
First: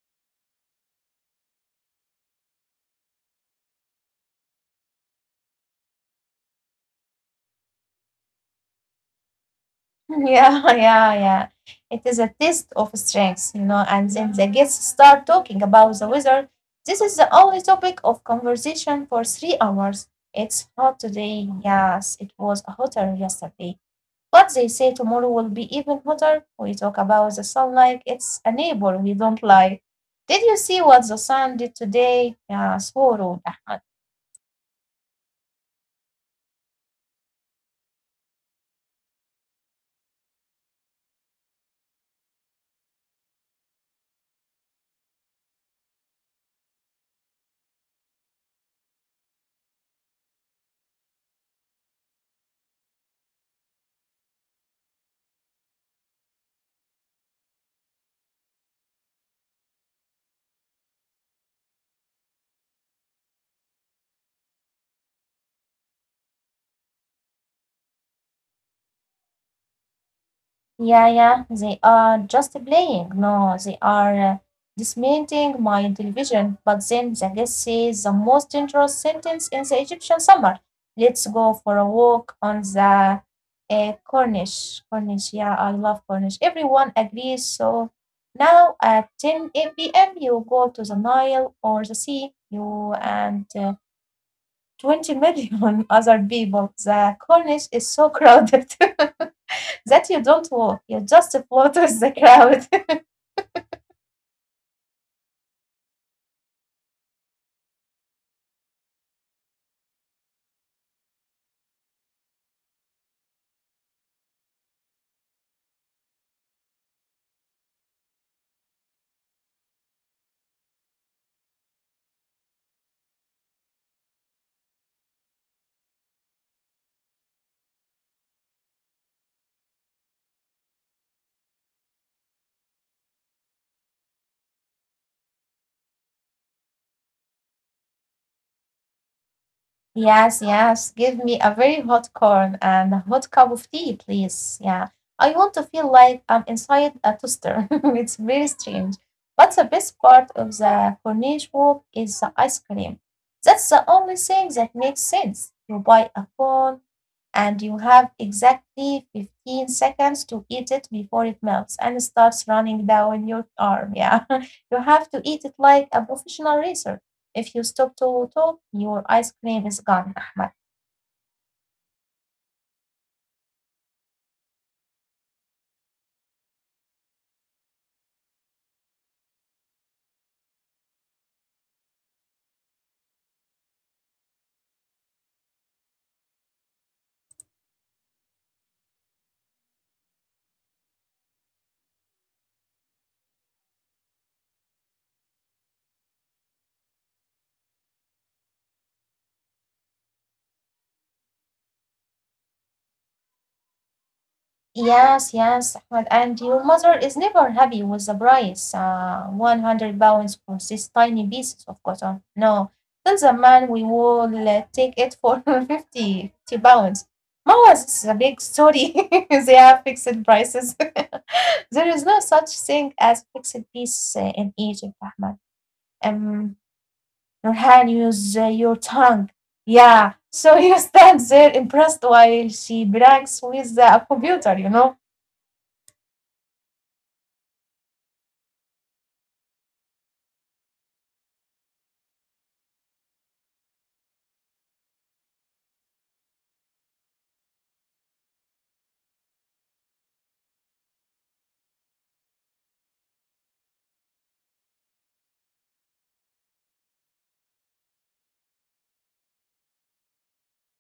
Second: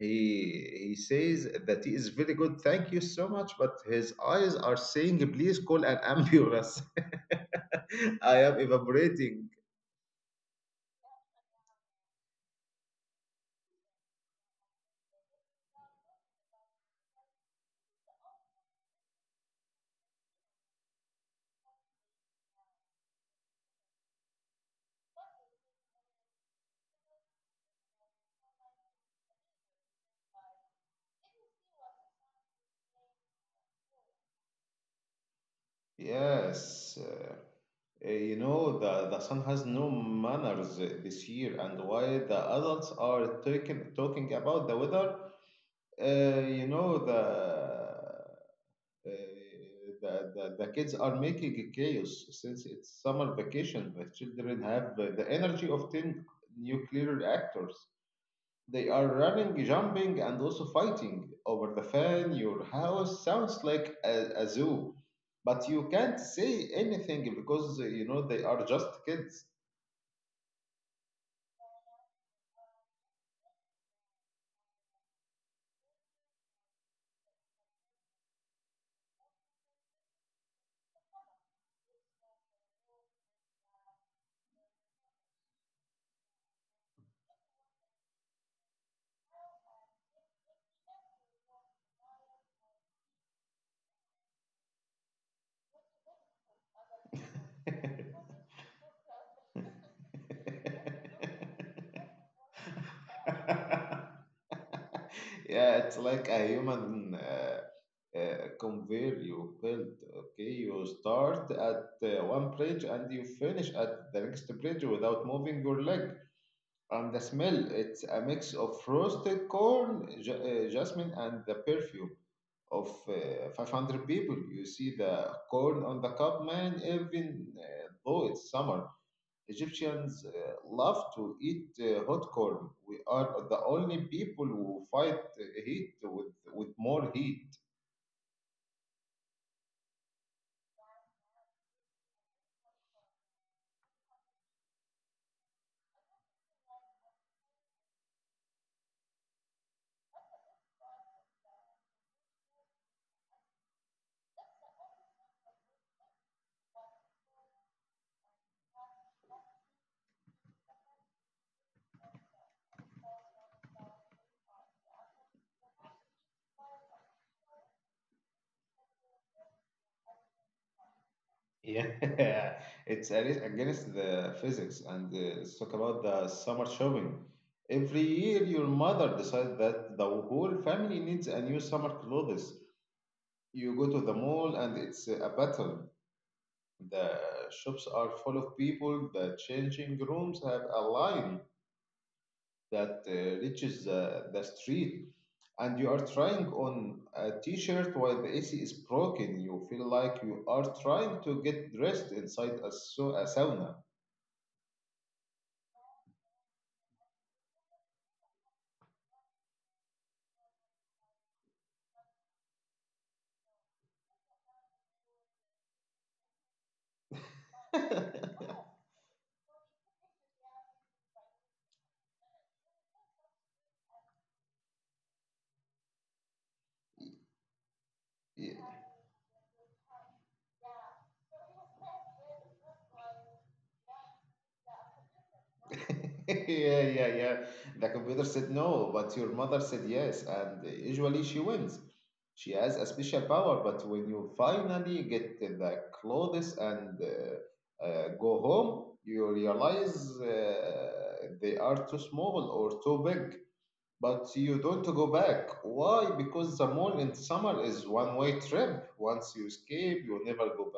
[SPEAKER 1] He says that he is very good. Thank you so much, but his eyes are saying, "Please call an ambulance. (laughs) I am evaporating."
[SPEAKER 2] Yeah, (laughs) yeah, yeah. It is a test of strength, you know, and then the guests start talking about the weather. This is the only topic of conversation for 3 hours. It's hot today. Yes, it was hotter yesterday. But they say tomorrow will be even hotter. We talk about the sun like it's a neighbor we don't like. Did you see what the sun did today? Yes, horrible, (laughs) Ahmed.
[SPEAKER 1] Yes, you know the son has no manners this year, and why the adults are talking about the weather? Uh, you know the uh, the, the kids are making a chaos since it's summer vacation. The children have the energy of 10 nuclear reactors. They are running, jumping, and also fighting over the fan. Your house sounds like a zoo, but you can't say anything because you know they are just kids.
[SPEAKER 2] Yeah, yeah, they are just playing. No, they are dismantling my television. But then the guest says the most dangerous sentence in the Egyptian summer. Let's go for a walk on the Cornish. Cornish, yeah, I love Cornish. Everyone agrees. So now at 10 p.m., you go to the Nile or the sea, you and 20 million (laughs) other people. The Cornish is
[SPEAKER 1] (laughs)
[SPEAKER 2] so crowded. (laughs) That you don't walk, you just float flutter the crowd.
[SPEAKER 1] yeah, it's like a human convey you build. Okay, you start at one bridge and you finish at the next bridge without moving your leg. And the smell, it's a mix of roasted corn, ja jasmine, and the perfume of 500 people. You see the corn on the cup, man, even though it's summer. Egyptians love to eat hot corn. We are the only people who fight heat with more heat.
[SPEAKER 2] (laughs) Yes, yes. Give me a very hot corn and a hot cup of tea, please. Yeah. I want to feel like I'm inside a toaster. (laughs) It's very strange. But the best part of the Corniche walk is the ice cream. That's the only thing that makes sense. You buy a cone, and you have exactly 15 seconds to eat it before it melts and starts running down your arm. Yeah, (laughs) you have to eat it like a professional racer. If you stop to talk, your ice cream is gone, (laughs) Ahmed.
[SPEAKER 1] Yeah, (laughs) it's against the physics. And let's talk about the summer shopping. Every year, your mother decides that the whole family needs a new summer clothes. You go to the mall, and it's a battle. The shops are full of people. The changing rooms have a line that reaches the street, and you are trying on a t-shirt while the AC is broken. You feel like you are trying to get dressed inside a sauna.
[SPEAKER 2] Yes, yes, Ahmed. And your mother is never happy with the price. 100 pounds for these tiny pieces of cotton. No, tell the man we will take it for (laughs) 50, 50 pounds. Mawas is a
[SPEAKER 1] (laughs)
[SPEAKER 2] big story. (laughs) They have fixed prices. (laughs) There is no such thing as fixed peace in Egypt, Ahmed. Um, Nurhan, use
[SPEAKER 1] yeah,
[SPEAKER 2] your tongue. Yeah, so (laughs) you stand there impressed while she brags with the computer, you know.
[SPEAKER 1] yeah, yeah. The computer said no, but your mother said yes, and usually she wins. She has a special power, but when you finally get the clothes and go home, you realize they are too small or too big. But you don't go back. Why? Because the mall in summer is one-way trip. Once you escape, you never go.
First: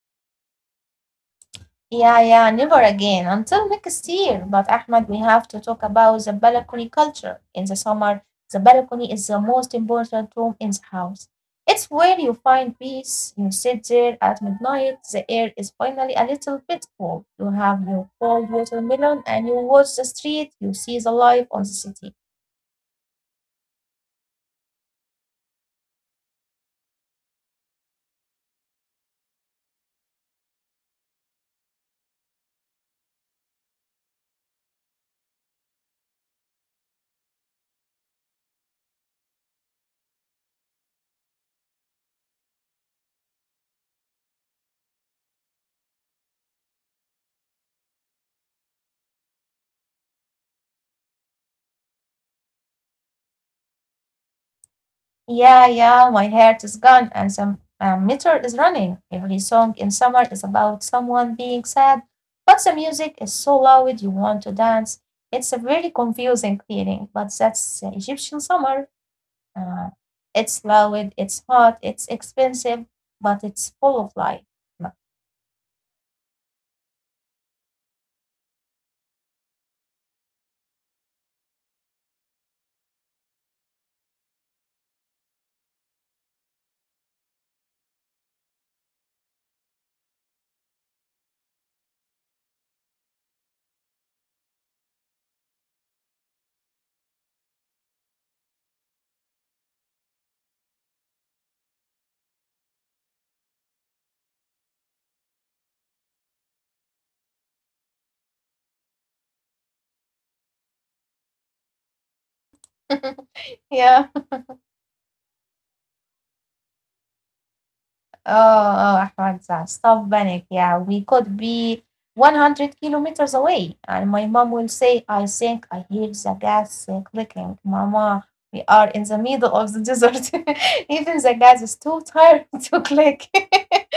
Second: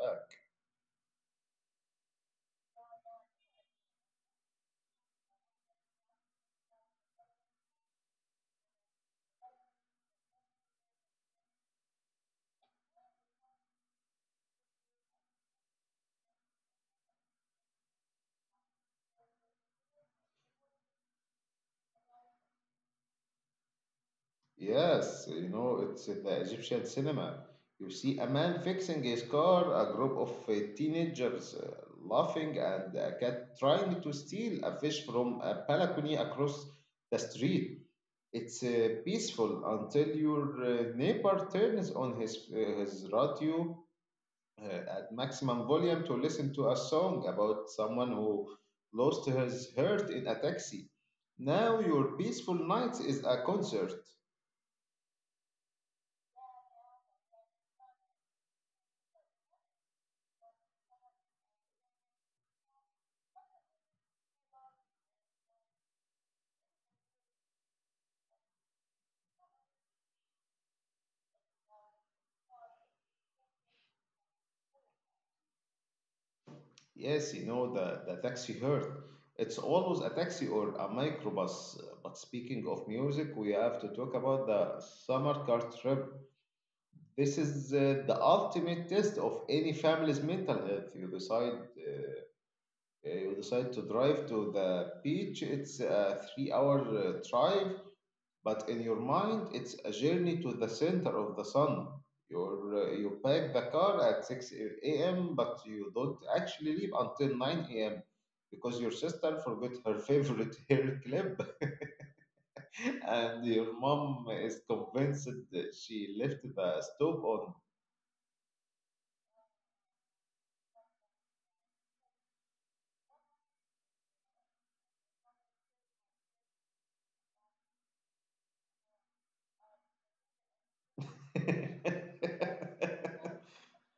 [SPEAKER 2] Yeah, yeah, never again until next year. But Ahmed, we have to talk about the balcony culture. In the summer, the balcony is the most important room in the house. It's where you find peace. You sit there at midnight. The air is finally a little bit cool. You have your cold watermelon and you watch the street. You see the life on the city.
[SPEAKER 1] Yes, you know, it's the Egyptian cinema. You see a man fixing his car, a group of teenagers laughing, and a cat trying to steal a fish from a balcony across the street. It's peaceful until your neighbor turns on his radio at maximum volume to listen to a song about someone who lost his heart in a taxi. Now your peaceful night is a concert.
[SPEAKER 2] Yeah, yeah, my heart is gone and some meter is running. Every song in summer is about someone being sad, but the music is so loud you want to dance. It's a very confusing feeling, but that's the Egyptian summer. Uh, it's loud, it's hot, it's expensive, but it's full of life.
[SPEAKER 1] Yes, you know, the taxi hurt. It's always a taxi or a microbus. But speaking of music, we have to talk about the summer car trip. This is the ultimate test of any family's mental health. You decide to drive to the beach. It's a three-hour drive, but in your mind, it's a journey to the center of the sun. You pack the car at 6 a.m., but you don't actually leave until 9 a.m. because your sister forgot her favorite (laughs) hair clip and your
[SPEAKER 2] (laughs)
[SPEAKER 1] mom
[SPEAKER 2] Yeah.
[SPEAKER 1] is convinced that she left the stove on.
[SPEAKER 2] Oh, oh, Ahmad, stop panic. Yeah, we could be 100 kilometers away. And my mom will say, I think I hear the gas clicking. Mama, we are in the middle of the desert. (laughs) Even the gas is
[SPEAKER 1] (laughs)
[SPEAKER 2] too tired (laughs) to click. (laughs)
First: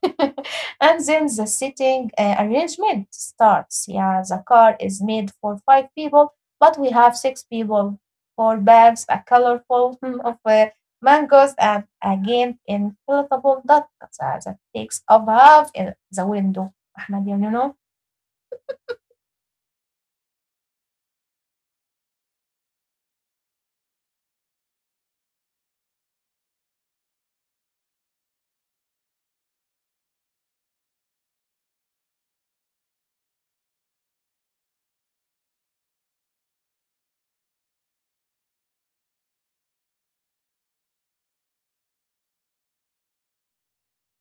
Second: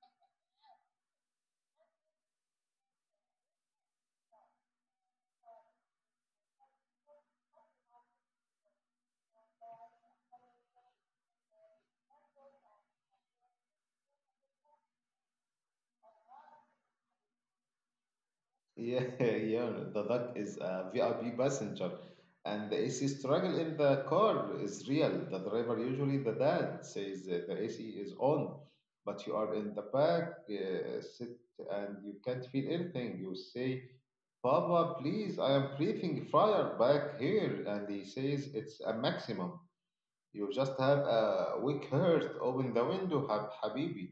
[SPEAKER 2] (laughs) And then the seating arrangement starts. Yeah, the car is made for five people, but we have six people, four bags, a colorful (laughs) of mangoes, and again inflatable duck that takes up half in the window. Ahmed, you know?
[SPEAKER 1] Yeah, (laughs) yeah. The duck is a VIP passenger, and the AC struggle in the car is real. The driver, usually the dad, says that the AC is on, but you are in the back sit and you can't feel anything. You say, "Papa, please, I am breathing fire back here," and he says it's a maximum. You just have a weak heart. Open the window, habibi.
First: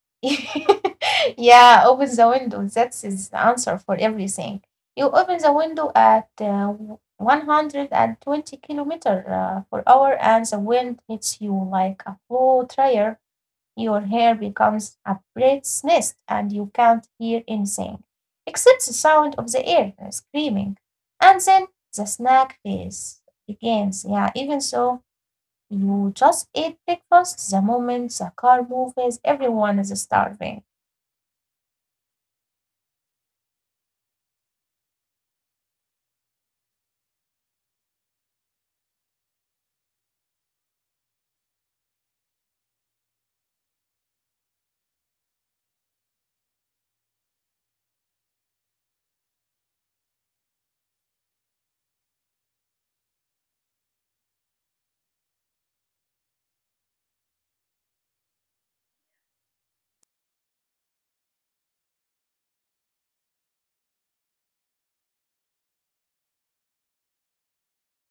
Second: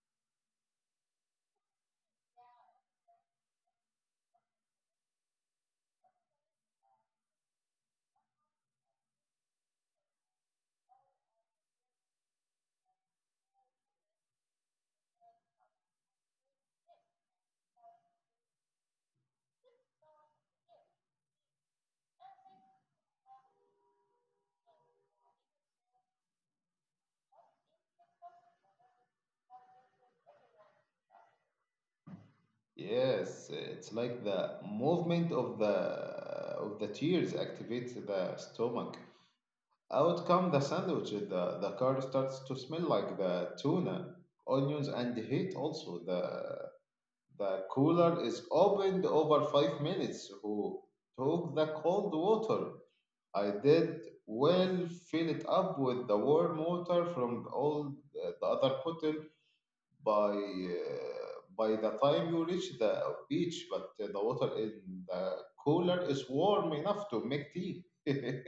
[SPEAKER 2] (laughs) Yeah, open the window. That is the answer for everything. You open the window at 120 kilometer per hour, and the wind hits you like a blow dryer. Your hair becomes a bird's nest, and you can't hear anything except the sound of the air screaming. And then the snack phase begins. Yeah, even so, you just eat breakfast the moment the car moves, everyone is starving.
[SPEAKER 1] Yes, it's like the movement of the tears activates the stomach. Out come the sandwiches. The car starts to smell like the tuna, onions, and heat. Also, the cooler is opened over 5 minutes. Who took the cold water? I did well. Fill it up with the warm water from all the other bottle by the time you reach the beach, but the water in the cooler is warm enough to make tea. (laughs) you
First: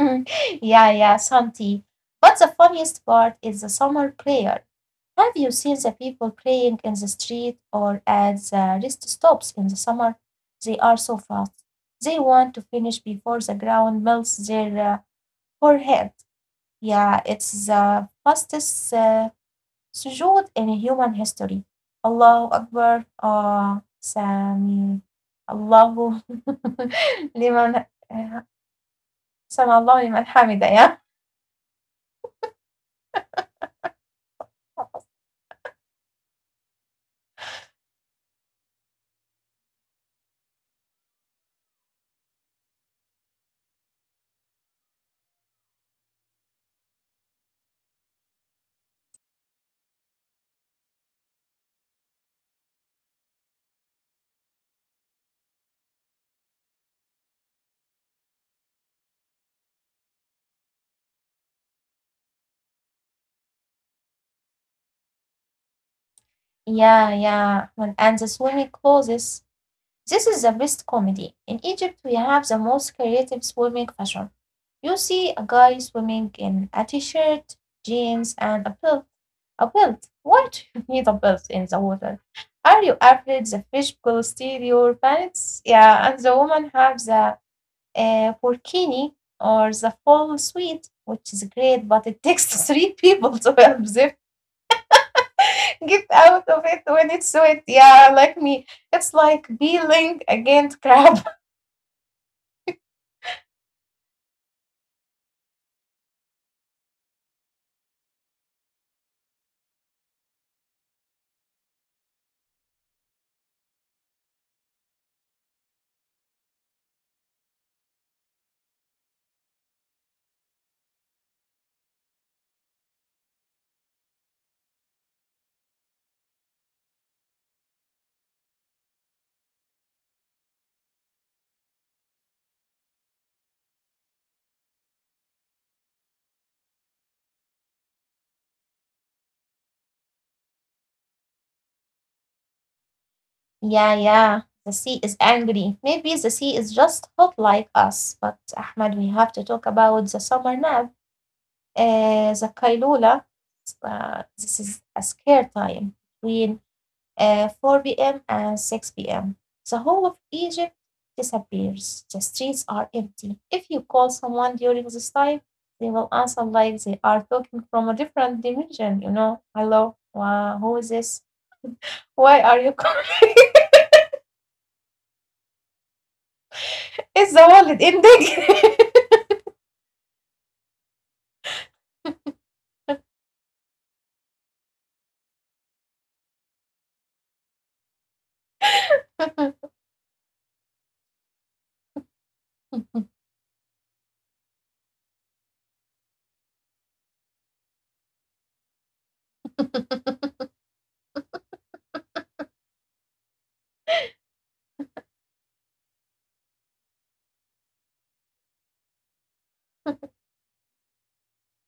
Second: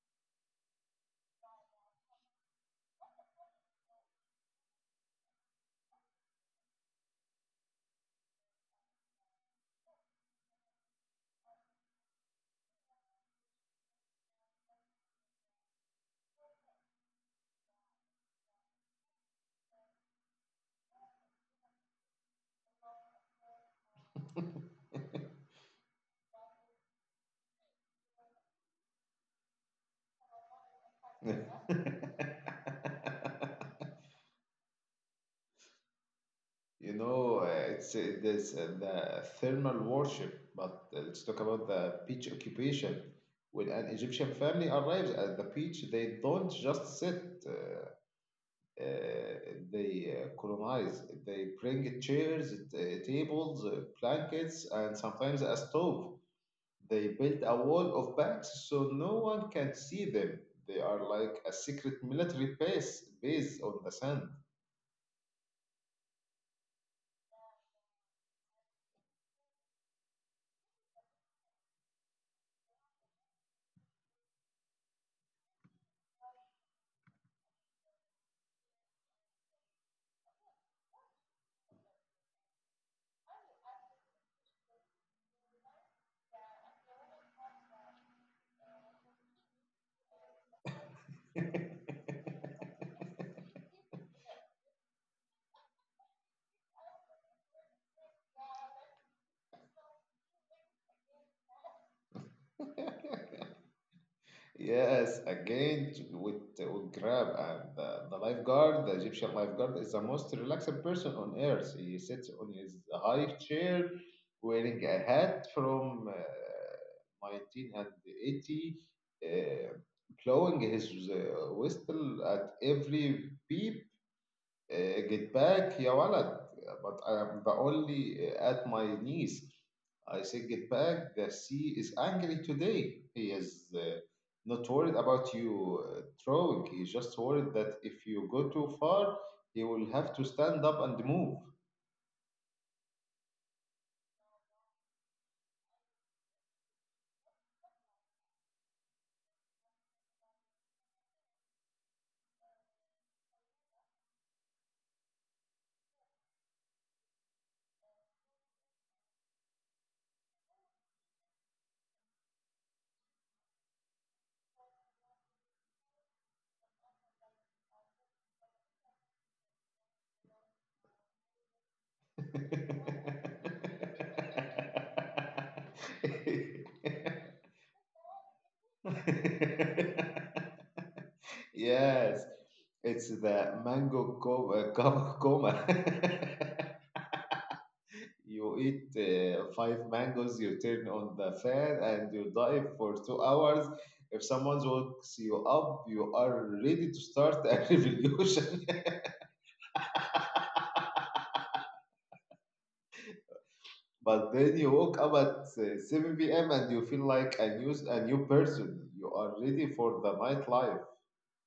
[SPEAKER 2] Mm, (laughs) yeah, yeah, Santi. But the funniest part is the summer prayer. Have you seen the people praying in the street or at the rest stops in the summer? They are so fast. They want to finish before the ground melts their forehead. Yeah, it's the fastest sujood in human history. Allahu Akbar. Sami. Allahu. (laughs) لمن سمع الله liman hamida, yeah.
[SPEAKER 1] know, it's this the thermal worship. But let's talk about the beach occupation. When an Egyptian family arrives at the beach, they don't just sit. Uh, they colonize. They bring chairs, tables, blankets, and sometimes a stove. They built a wall of banks so no one can see them. They are like a secret military base on the sand.
[SPEAKER 2] Yeah, yeah. When and the swimming clothes. This is the best comedy. In Egypt, we have the most creative swimming fashion. You see a guy swimming in a t-shirt, jeans, and a belt. A belt? Why do (laughs) you need a belt in the water? Are you afraid the fish will steal your pants? Yeah, and the woman have the burkini or the full suite, which is great, but it
[SPEAKER 1] (laughs)
[SPEAKER 2] takes (laughs) three people to help them. (laughs) Get out of it when it's wet. Yeah, like me. It's like peeling against crab. (laughs)
[SPEAKER 1] Yes, with Grab and the lifeguard, the Egyptian lifeguard is the most relaxed person on earth. He sits on his high chair, wearing a hat from 1980, uh, blowing his whistle at every beep. Get back يا ولد, but I am the only at my knees. I said get back, the sea is angry today, he is not worried about you throwing, he's just worried that if you go too far he will have to stand up and move.
[SPEAKER 2] Yeah, yeah. The sea is angry. Maybe the sea is just hot like us. But Ahmad, we have to talk about the summer nap, the kailula. This is a scare time between 4 p.m. and 6 p.m. The whole of Egypt disappears. The streets are empty. If you call someone during this time, they will answer like they are talking from a different dimension, you know. Hello, wow, who is this? Why are you calling? (laughs) It's the wallet ending.
[SPEAKER 1] (laughs) yes, it's the mango coma, coma. (laughs) You eat five mangoes, you turn on the fan, and you dive for 2 hours. If someone wakes you up, you are ready to start a (laughs) revolution. But then you woke up at 7 p.m. and you feel like a new person. You are ready for the nightlife.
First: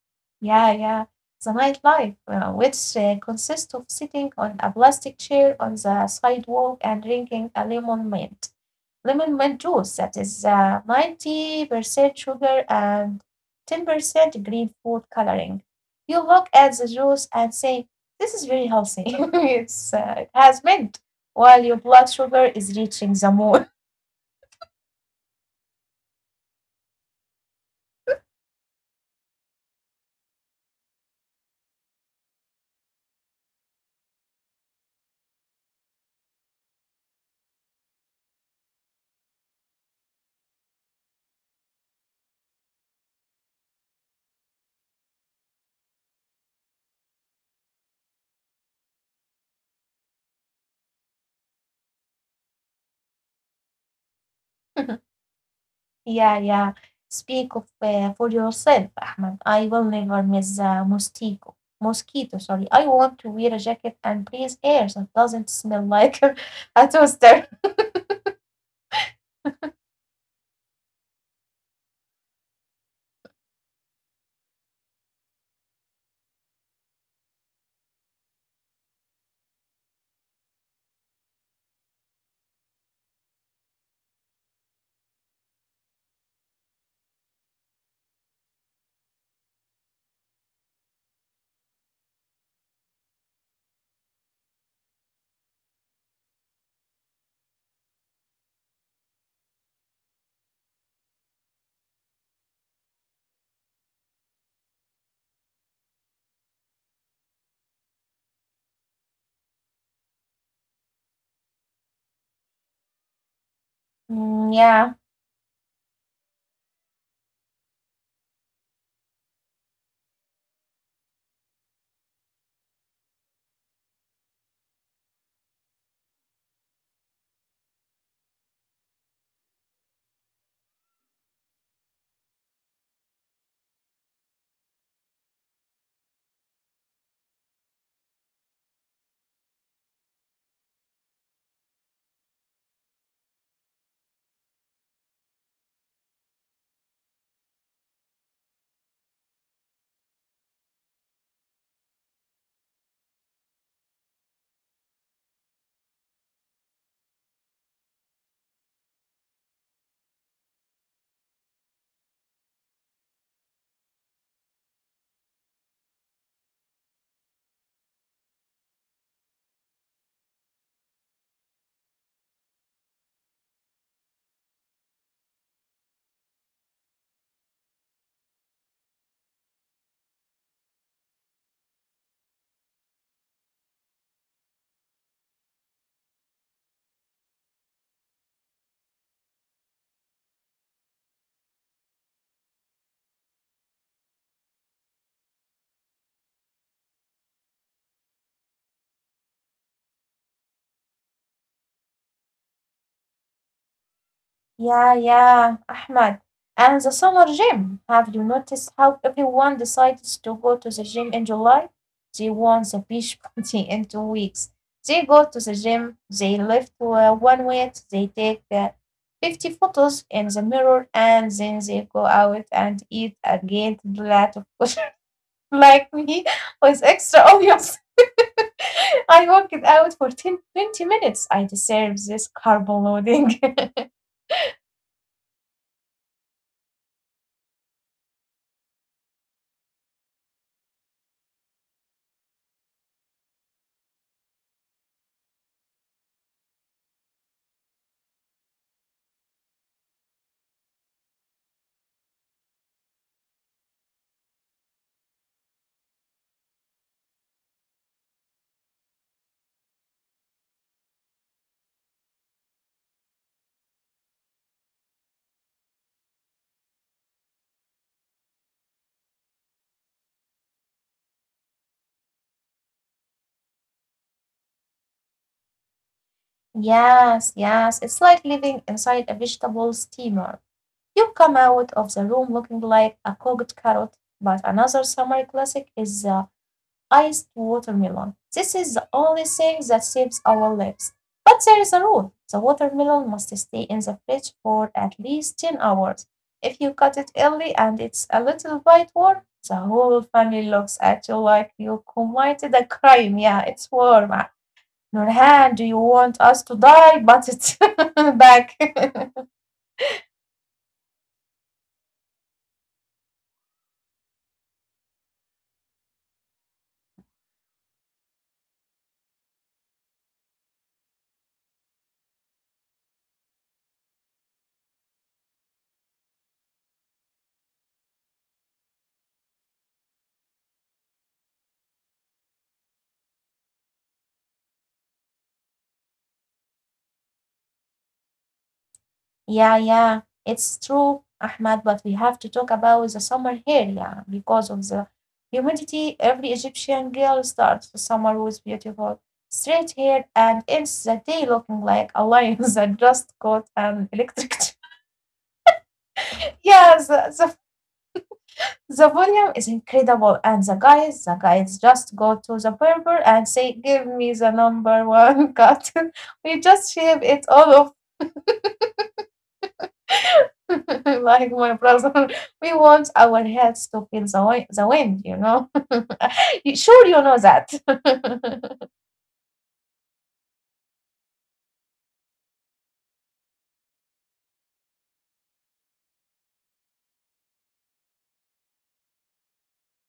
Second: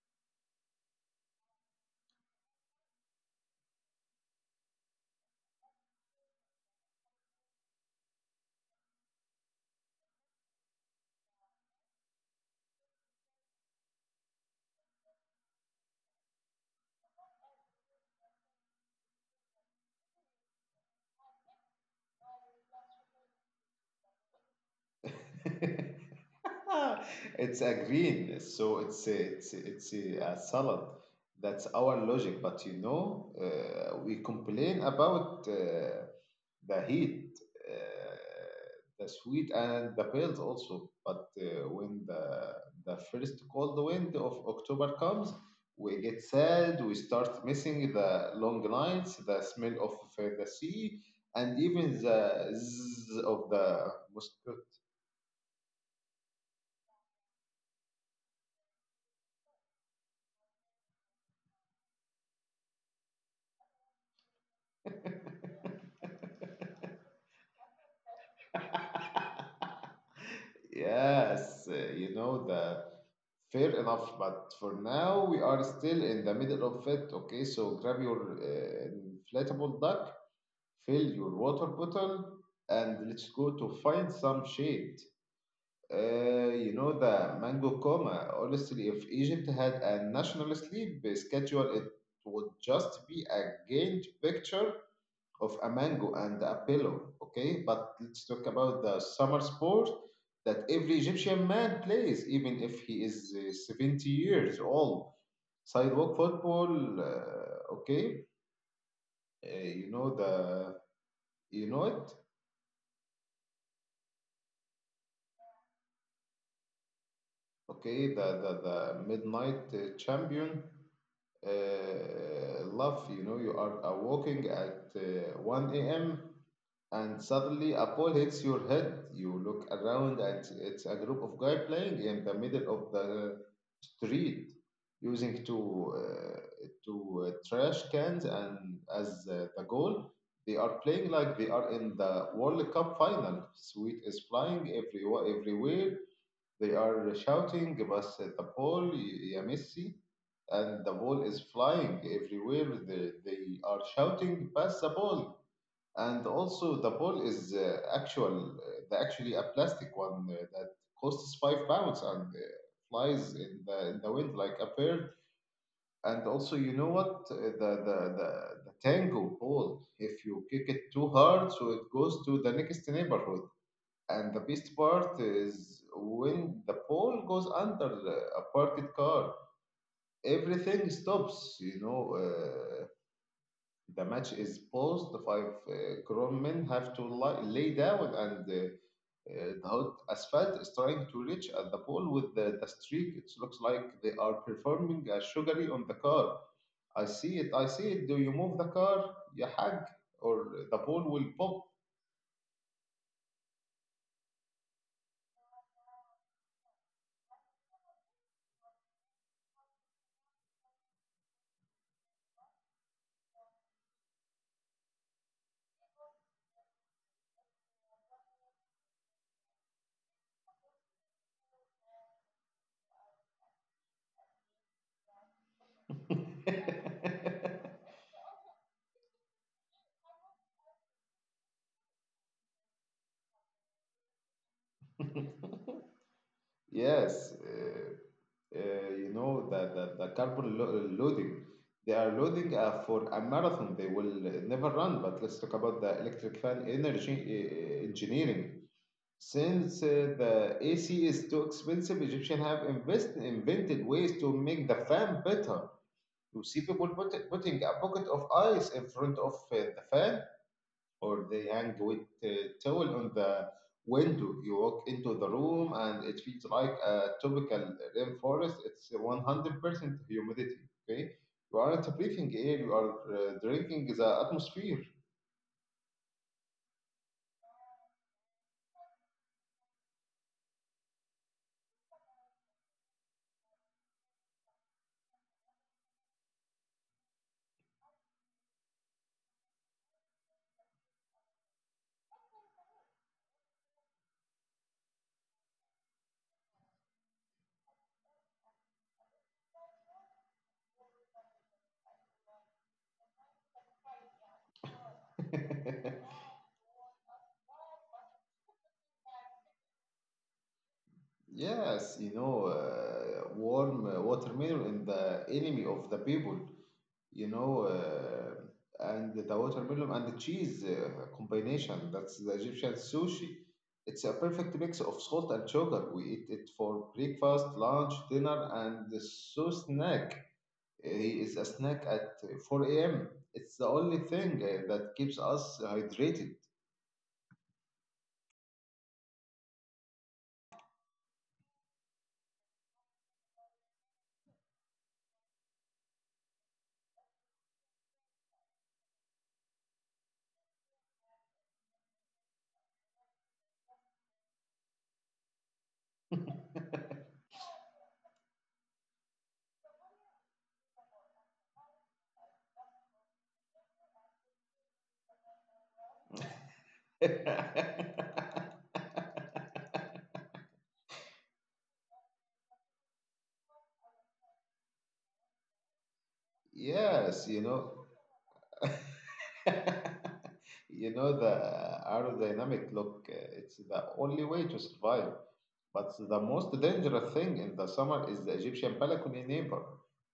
[SPEAKER 2] (laughs) Yeah, yeah. The nightlife, which consists of sitting on a plastic chair on the sidewalk and drinking a lemon mint. Lemon mint juice that is 90% sugar and 10% green food coloring. You look at the juice and say, this is very healthy. (laughs) It's, it has mint, while your blood sugar is reaching the moon.
[SPEAKER 1] (laughs) It's a green, so it's a salad. That's our logic. But you know, we complain about the heat, uh, the sweet, and the pills also. But when the first cold wind of October comes, we get sad. We start missing the long nights, the smell of the sea, and even the zzz of the mosquito.
[SPEAKER 2] (laughs) (laughs) Yeah, yeah. Speak of for yourself, Ahmed. I will never miss the mosquito. Mosquito, sorry. I want to wear a jacket and breathe air that doesn't smell like
[SPEAKER 1] (laughs)
[SPEAKER 2] (laughs) a toaster. (laughs)
[SPEAKER 1] (laughs) Yes, you know the fair enough, but for now we are still in the middle of it. Okay, so grab your inflatable duck, fill your water bottle, and let's go to find some shade. You know the mango coma. Honestly, if Egypt had a national sleep schedule, it would just be a gained picture of a mango and a pillow. Okay, but let's talk about the summer sport that every Egyptian man plays, even if he is 70 years old. Sidewalk football. Okay, you know the you know it.
[SPEAKER 2] Mm, yeah.
[SPEAKER 1] Okay, the midnight champion. Love, you know, you are walking at 1 a.m. And suddenly a ball hits your head. You look around and it's a group of guys playing in the middle of the street using two trash cans and as the goal. They are playing like they are in the World Cup final. Sweet is flying everywhere. They are shouting, "Bas the ball, ya Messi!" and the ball is flying everywhere. They are shouting, pass the ball, and also the ball is actually a plastic one that costs £5 and flies in the wind like a bird. And also, you know what? The the the the tango ball. If you kick it too hard, so it goes to the next neighborhood. And the best part is when the ball goes under a parked car, everything stops. The match is paused. The five grown men have to lay down, and the hot asphalt is trying to reach at the pole with the streak. It looks like they are performing a sugary on the car. I see it. I see it. Do you move the car, you hag, or the pole will pop?
[SPEAKER 2] Yeah, yeah, Ahmed. And the summer gym. Have you noticed how everyone decides to go to the gym in July? They want the beach (laughs) party in 2 weeks. They go to the gym, they lift one weight, they take 50 photos in the mirror, and then they go out and eat a giant plate of kosher (laughs) like me with extra
[SPEAKER 1] (laughs)
[SPEAKER 2] onions. (laughs) I worked out for 10, 20 minutes. I deserve this carbo loading. (laughs)
[SPEAKER 1] Yes, you know the carbon loading. They are loading for a marathon. They will never run. But let's talk about the electric fan energy engineering. Since the AC is too expensive, Egyptians have invented ways to make the fan better. You see people putting a bucket of ice in front of the fan, or they hang with a towel on the window. You walk into the room and it feels like a tropical rainforest. It's 100% humidity. Okay, you aren't breathing air. You are drinking the atmosphere.
[SPEAKER 2] Yes, yes. It's like living inside a vegetable steamer. You come out of the room looking like a cooked carrot. But another summer classic is the iced watermelon. This is the only thing that saves our lives. But there is a rule. The watermelon must stay in the fridge for at least 10 hours. If you cut it early and it's a little bit warm, the whole family looks at you like you committed a crime. Yeah, it's warm. Nurhan, do you
[SPEAKER 1] (laughs)
[SPEAKER 2] want us to die? But it's (laughs) back. (laughs)
[SPEAKER 1] Yes, you know, warm watermelon in the enemy of the people. you know, uh, and the watermelon and the cheese combination. That's the Egyptian sushi. It's a perfect mix of salt and sugar. We eat it for breakfast, lunch, dinner, and the so snack. He is a snack at 4 a.m. It's the only thing that keeps us hydrated.
[SPEAKER 2] Yeah, yeah, it's true, Ahmad, but we have to talk about the summer here, yeah, because of the humidity. Every Egyptian girl starts the summer with beautiful straight hair and ends the day looking like a lion (laughs) that just got an electric. (laughs) Yeah, the The volume is incredible, and the guys just go to the barber and say, "Give me the number one cut." (laughs) We just shave it all off,
[SPEAKER 1] (laughs)
[SPEAKER 2] (laughs) like my brother. (laughs) We want our heads to feel the wind, you know. (laughs) You- sure, you
[SPEAKER 1] Yes, you
[SPEAKER 2] know that.
[SPEAKER 1] know,
[SPEAKER 2] (laughs)
[SPEAKER 1] (laughs) you know the aerodynamic look. It's the only way to survive. But the most dangerous thing in the summer is the Egyptian balcony neighbor.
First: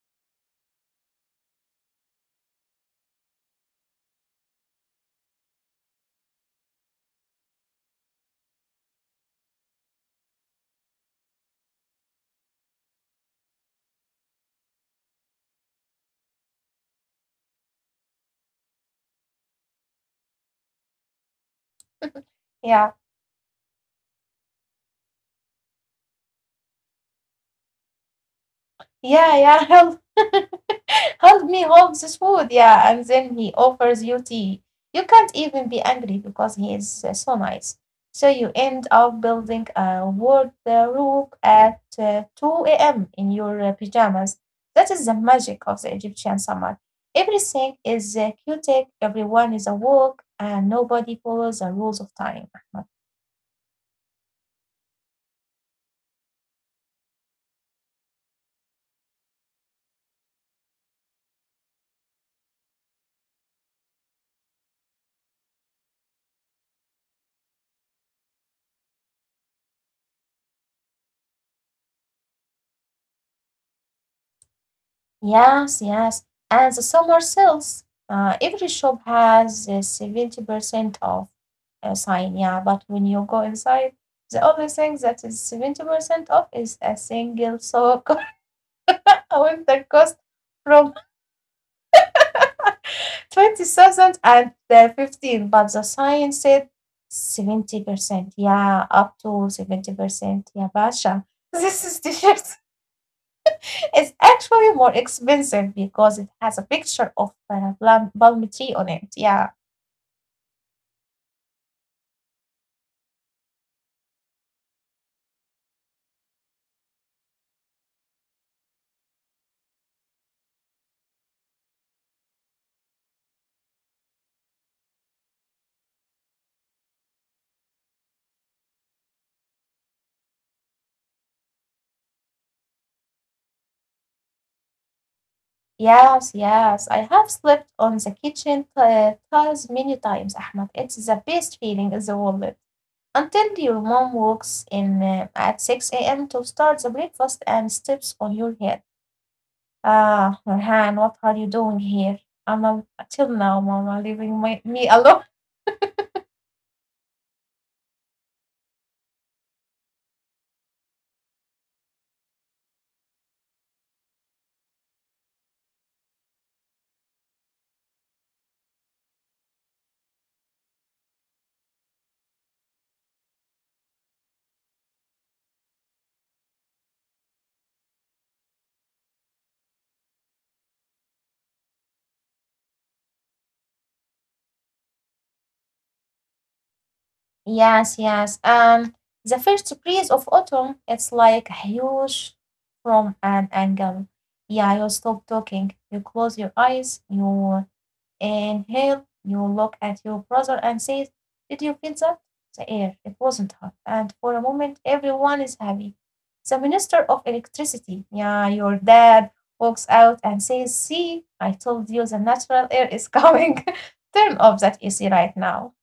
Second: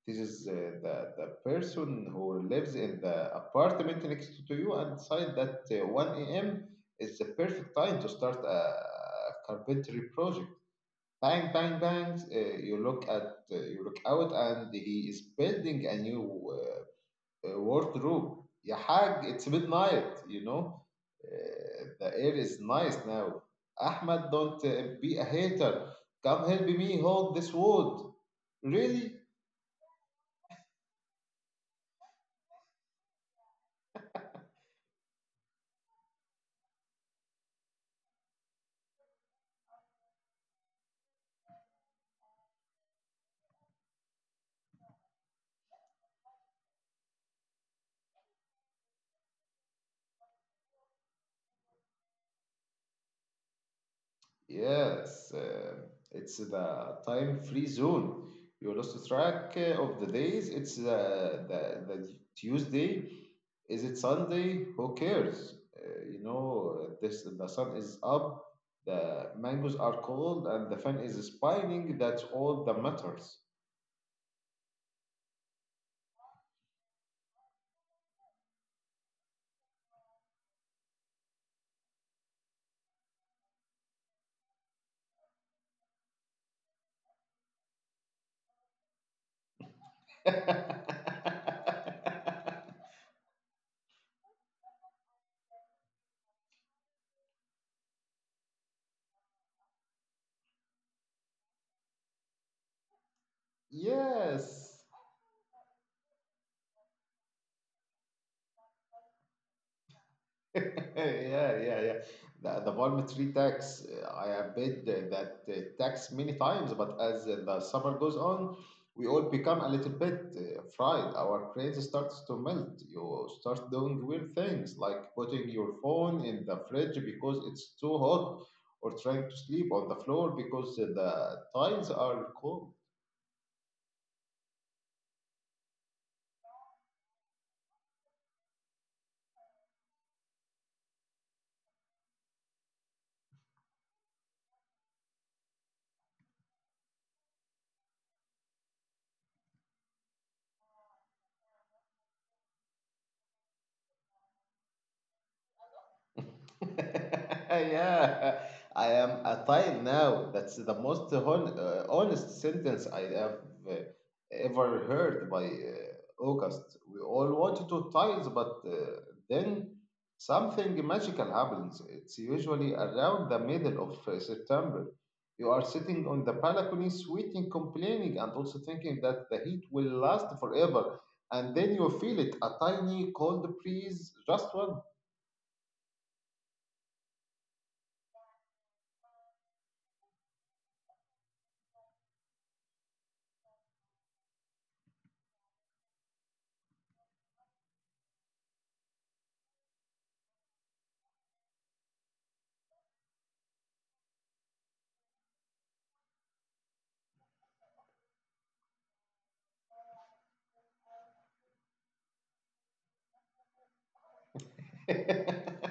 [SPEAKER 1] This is the person who lives in the apartment next to you and decide that 1 a.m. is the perfect time to start a carpentry project. Bang, bang, bangs. You look out and he is building a new wardrobe. Ya hag, it's midnight, you know. The air is
[SPEAKER 2] Yeah.
[SPEAKER 1] nice now. Ahmed, don't be a hater. Come help me hold this wood. Really?
[SPEAKER 2] Yeah, yeah, help. (laughs) Help me hold this food. Yeah, and then he offers you tea. You can't even be angry because he is so nice. So you end up building a wardrobe at 2 a.m. in your pajamas. That is the magic of the Egyptian summer. Everything is chaotic, everyone is awoke, and nobody follows the rules of time.
[SPEAKER 1] Yes, uh, it's the time free zone. You lost track of the days. It's the Tuesday. Is it Sunday? Who cares? You know, this the sun is up, the mangoes are cold, and the fan is spinning. That's all that matters.
[SPEAKER 2] Yes, yes. And the summer sales. Every shop has a 70% off sign, yeah. But when you go inside, the only thing that is 70% off is a single sock (laughs) with the cost from 20,000 and 15. But the sign said 70%, yeah, up to 70%, yeah, Basha. (laughs) This is the shirt.
[SPEAKER 1] (laughs)
[SPEAKER 2] It's actually
[SPEAKER 1] yes.
[SPEAKER 2] more expensive because it has a picture of a plum, palm tree on it. Yeah.
[SPEAKER 1] (laughs) Yeah, yeah, yeah. The palm tax, I have paid that tax many times, but as the summer goes on, we all become a little bit fried. Our brains starts to melt. You start doing weird things like putting your phone in the fridge because it's too hot, or trying to sleep on the floor because the tiles are cold.
[SPEAKER 2] Yes, yes. I have slept on the kitchen tiles many times, Ahmed. It's the best feeling in the world. Until your mom walks in at 6 a.m. to start the breakfast and steps on your head. Ah, Nurhan, what are you doing here? Till now, Mama, leaving me alone.
[SPEAKER 1] (laughs) Yeah, I am a tile now. That's the most honest sentence I have uh, ever heard by August. We all wanted to tiles, but then something magical happens. It's usually around the middle of September. You are sitting on the balcony, sweating, complaining, and also thinking that the heat will last forever. And then you feel it, a tiny cold breeze, just one.
[SPEAKER 2] Yes, yes. The first breeze of autumn, it's like huge from an angle. Yeah, you stop talking. You close your eyes. You inhale. You look at your brother and say, "Did you feel that? The air. It wasn't hot," and for a moment, everyone is happy. The minister of electricity. Yeah, your dad walks out and says, "See, I told you the natural air is coming. (laughs) Turn off that
[SPEAKER 1] (laughs)
[SPEAKER 2] AC right now."
[SPEAKER 1] Yes,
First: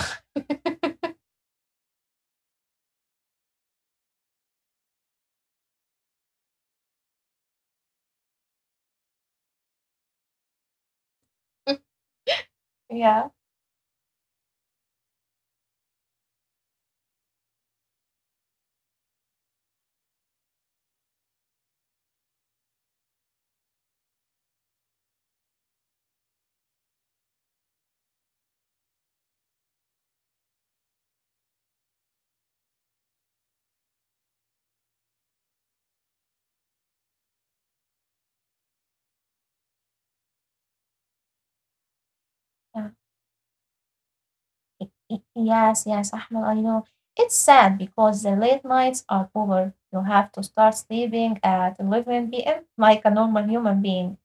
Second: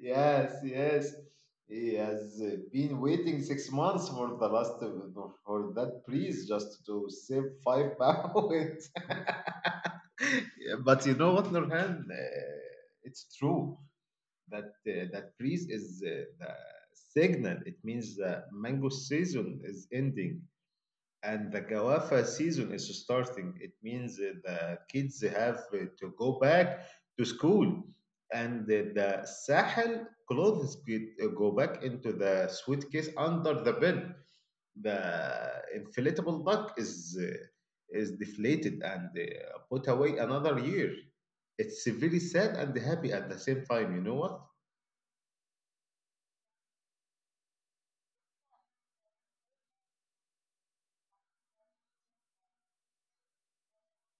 [SPEAKER 1] yes. He has been waiting 6 months for the last for that priest just to save £5. (laughs) Yeah, but you know what,
[SPEAKER 2] (laughs)
[SPEAKER 1] Nurhan? It's
[SPEAKER 2] Yeah.
[SPEAKER 1] true that that priest is the signal. It means the mango season is ending. And the Gawafa season is starting. It means the kids have to go back to school. And the Sahel clothes go back into the suitcase under the bed. The inflatable duck is deflated and put away another year. It's very sad and
[SPEAKER 2] Yeah.
[SPEAKER 1] happy at the same time. You know what?
[SPEAKER 2] Yes, yes, Ahmed, I know. It's sad because the late nights are over. You have to start sleeping at 11 p.m. like a normal human being.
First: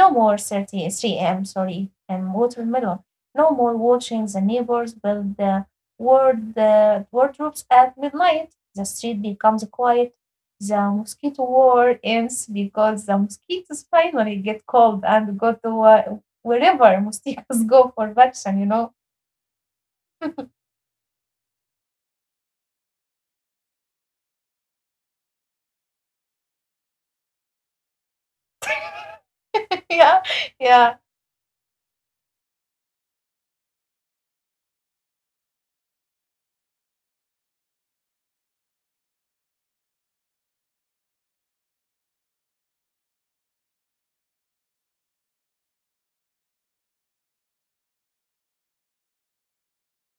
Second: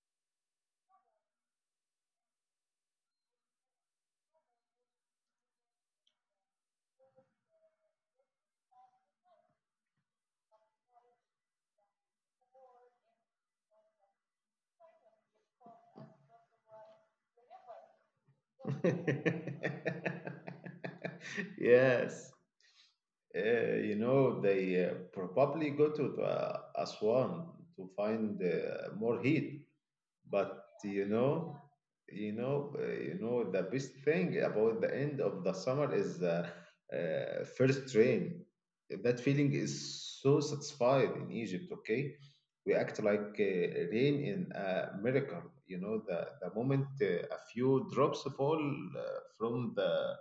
[SPEAKER 2] No more thirty three 3 a.m., sorry, and watermelon. No more watching the neighbors build the wardrobes at midnight. The street becomes quiet. The mosquito war ends because the mosquitoes finally get cold and go to wherever mosquitoes (laughs) go for vaccine, you know.
[SPEAKER 1] (laughs) Yes. You know, they probably go to the Aswan to find more heat.
[SPEAKER 2] Yeah,
[SPEAKER 1] But
[SPEAKER 2] yeah,
[SPEAKER 1] you know, you know, the best thing about the end of the summer is first rain. That feeling is so satisfied in Egypt. Okay, we act like rain in a miracle. You know, the moment a few drops fall uh, from the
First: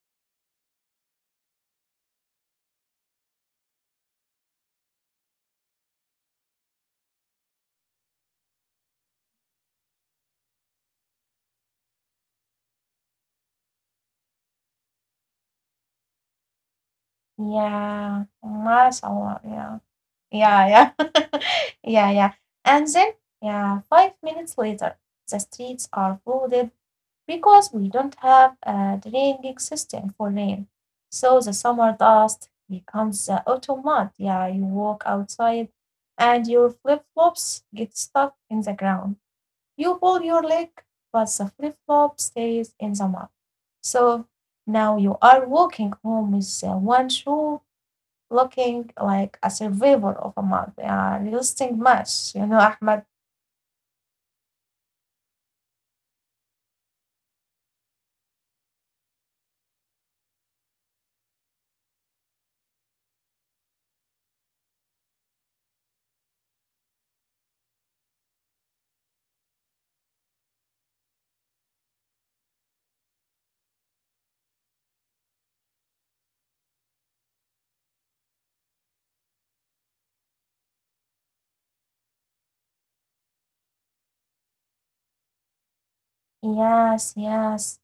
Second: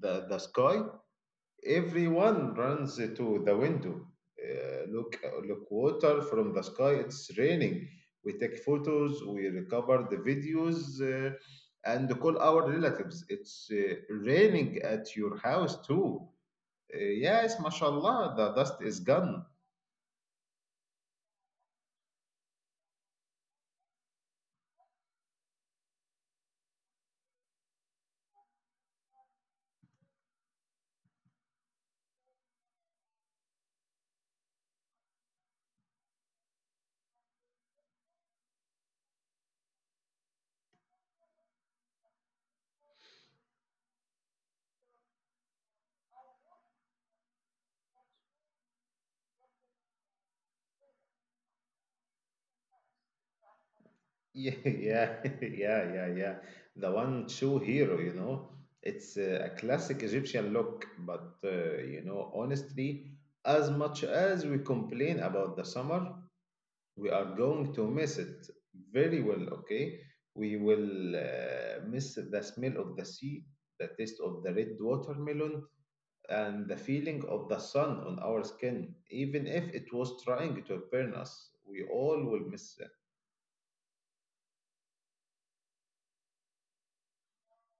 [SPEAKER 1] the, the sky. Everyone runs to the window. Look, look, water from the sky. It's raining. We take photos. We recover the videos, and call our relatives. It's raining at your house too. Yes,
[SPEAKER 2] yeah.
[SPEAKER 1] mashallah, the dust is
[SPEAKER 2] MashaAllah.
[SPEAKER 1] gone.
[SPEAKER 2] Yeah, yeah, yeah, (laughs) yeah, yeah. And then, yeah, 5 minutes later, the streets are flooded because we don't have a draining system for rain. So the summer dust becomes the autumn mud. Yeah, you walk outside and your flip flops get stuck in the ground. You pull your leg, but the flip flop stays in the mud. So now you are walking home with one shoe looking like a survivor of a mud, a resisting match, you know, Ahmed.
[SPEAKER 1] Yeah, (laughs) yeah, (laughs) yeah, yeah, yeah. The one true hero, you know. It's a classic Egyptian look, but you know, honestly, as much as we complain about the summer, we are going to miss it very well. Okay, we will miss the smell of the sea, the taste of the red watermelon, and the feeling of the sun on our skin. Even if it was trying to burn us, we all will miss it.
[SPEAKER 2] Yes, yes.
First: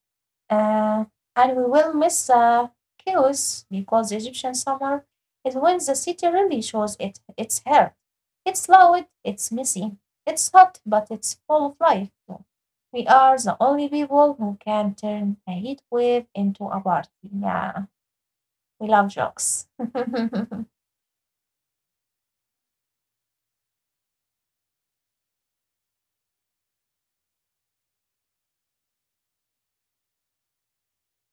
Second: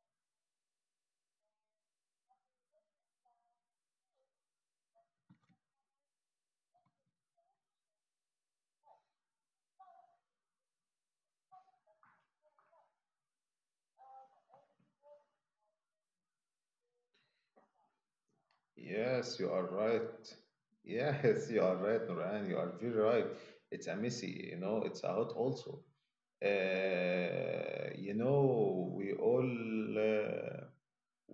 [SPEAKER 2] Uh, and we will miss the chaos because the Egyptian summer is when the city really shows it, its heart. It's loud, it's messy, it's hot, but it's full of life. We are the only people who can turn a heat wave into a party. Yeah, we love
[SPEAKER 1] Yes, you are
[SPEAKER 2] jokes. (laughs)
[SPEAKER 1] right. Yes, you are right, Noran. You are very right. It's a messy, you know, it's a hot also, you know, we all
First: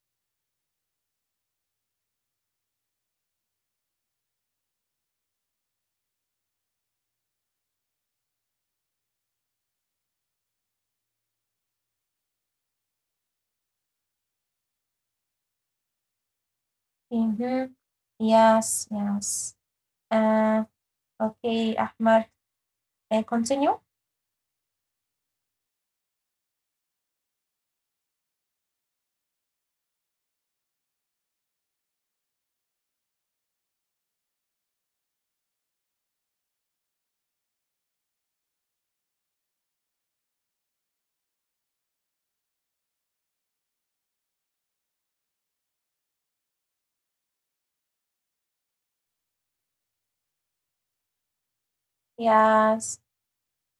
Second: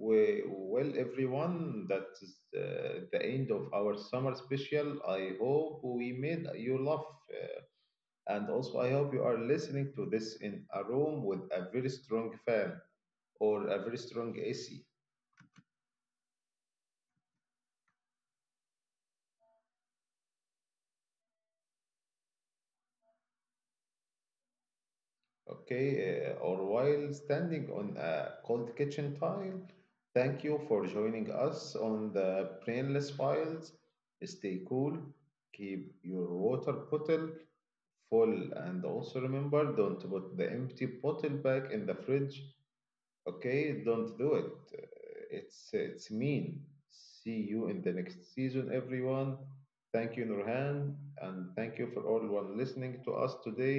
[SPEAKER 1] We- well, everyone, that's the end of our summer special. I hope we made you laugh. And also, I hope you are listening to this in a room with a very strong fan or a very strong AC.
[SPEAKER 2] Hmm. Yes, yes. Uh, okay, Ahmed, continue.
[SPEAKER 1] Okay, or while standing on a cold kitchen tile, thank you for joining us on the Brainless Files. Stay cool, keep your water bottle full, and also remember, don't put the empty bottle back in the fridge. Okay, don't do it. It's mean. See you in the next season, everyone. Thank you, Nurhan, and thank you for everyone listening
[SPEAKER 2] Yes.
[SPEAKER 1] to us today.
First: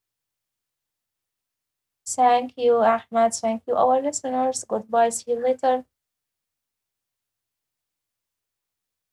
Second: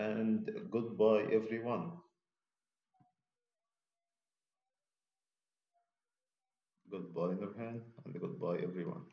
[SPEAKER 1] And goodbye, everyone.
[SPEAKER 2] Thank you, Ahmad. Thank you, our listeners. Goodbye. See you later.
[SPEAKER 1] Goodbye, Nurhan, and goodbye, everyone.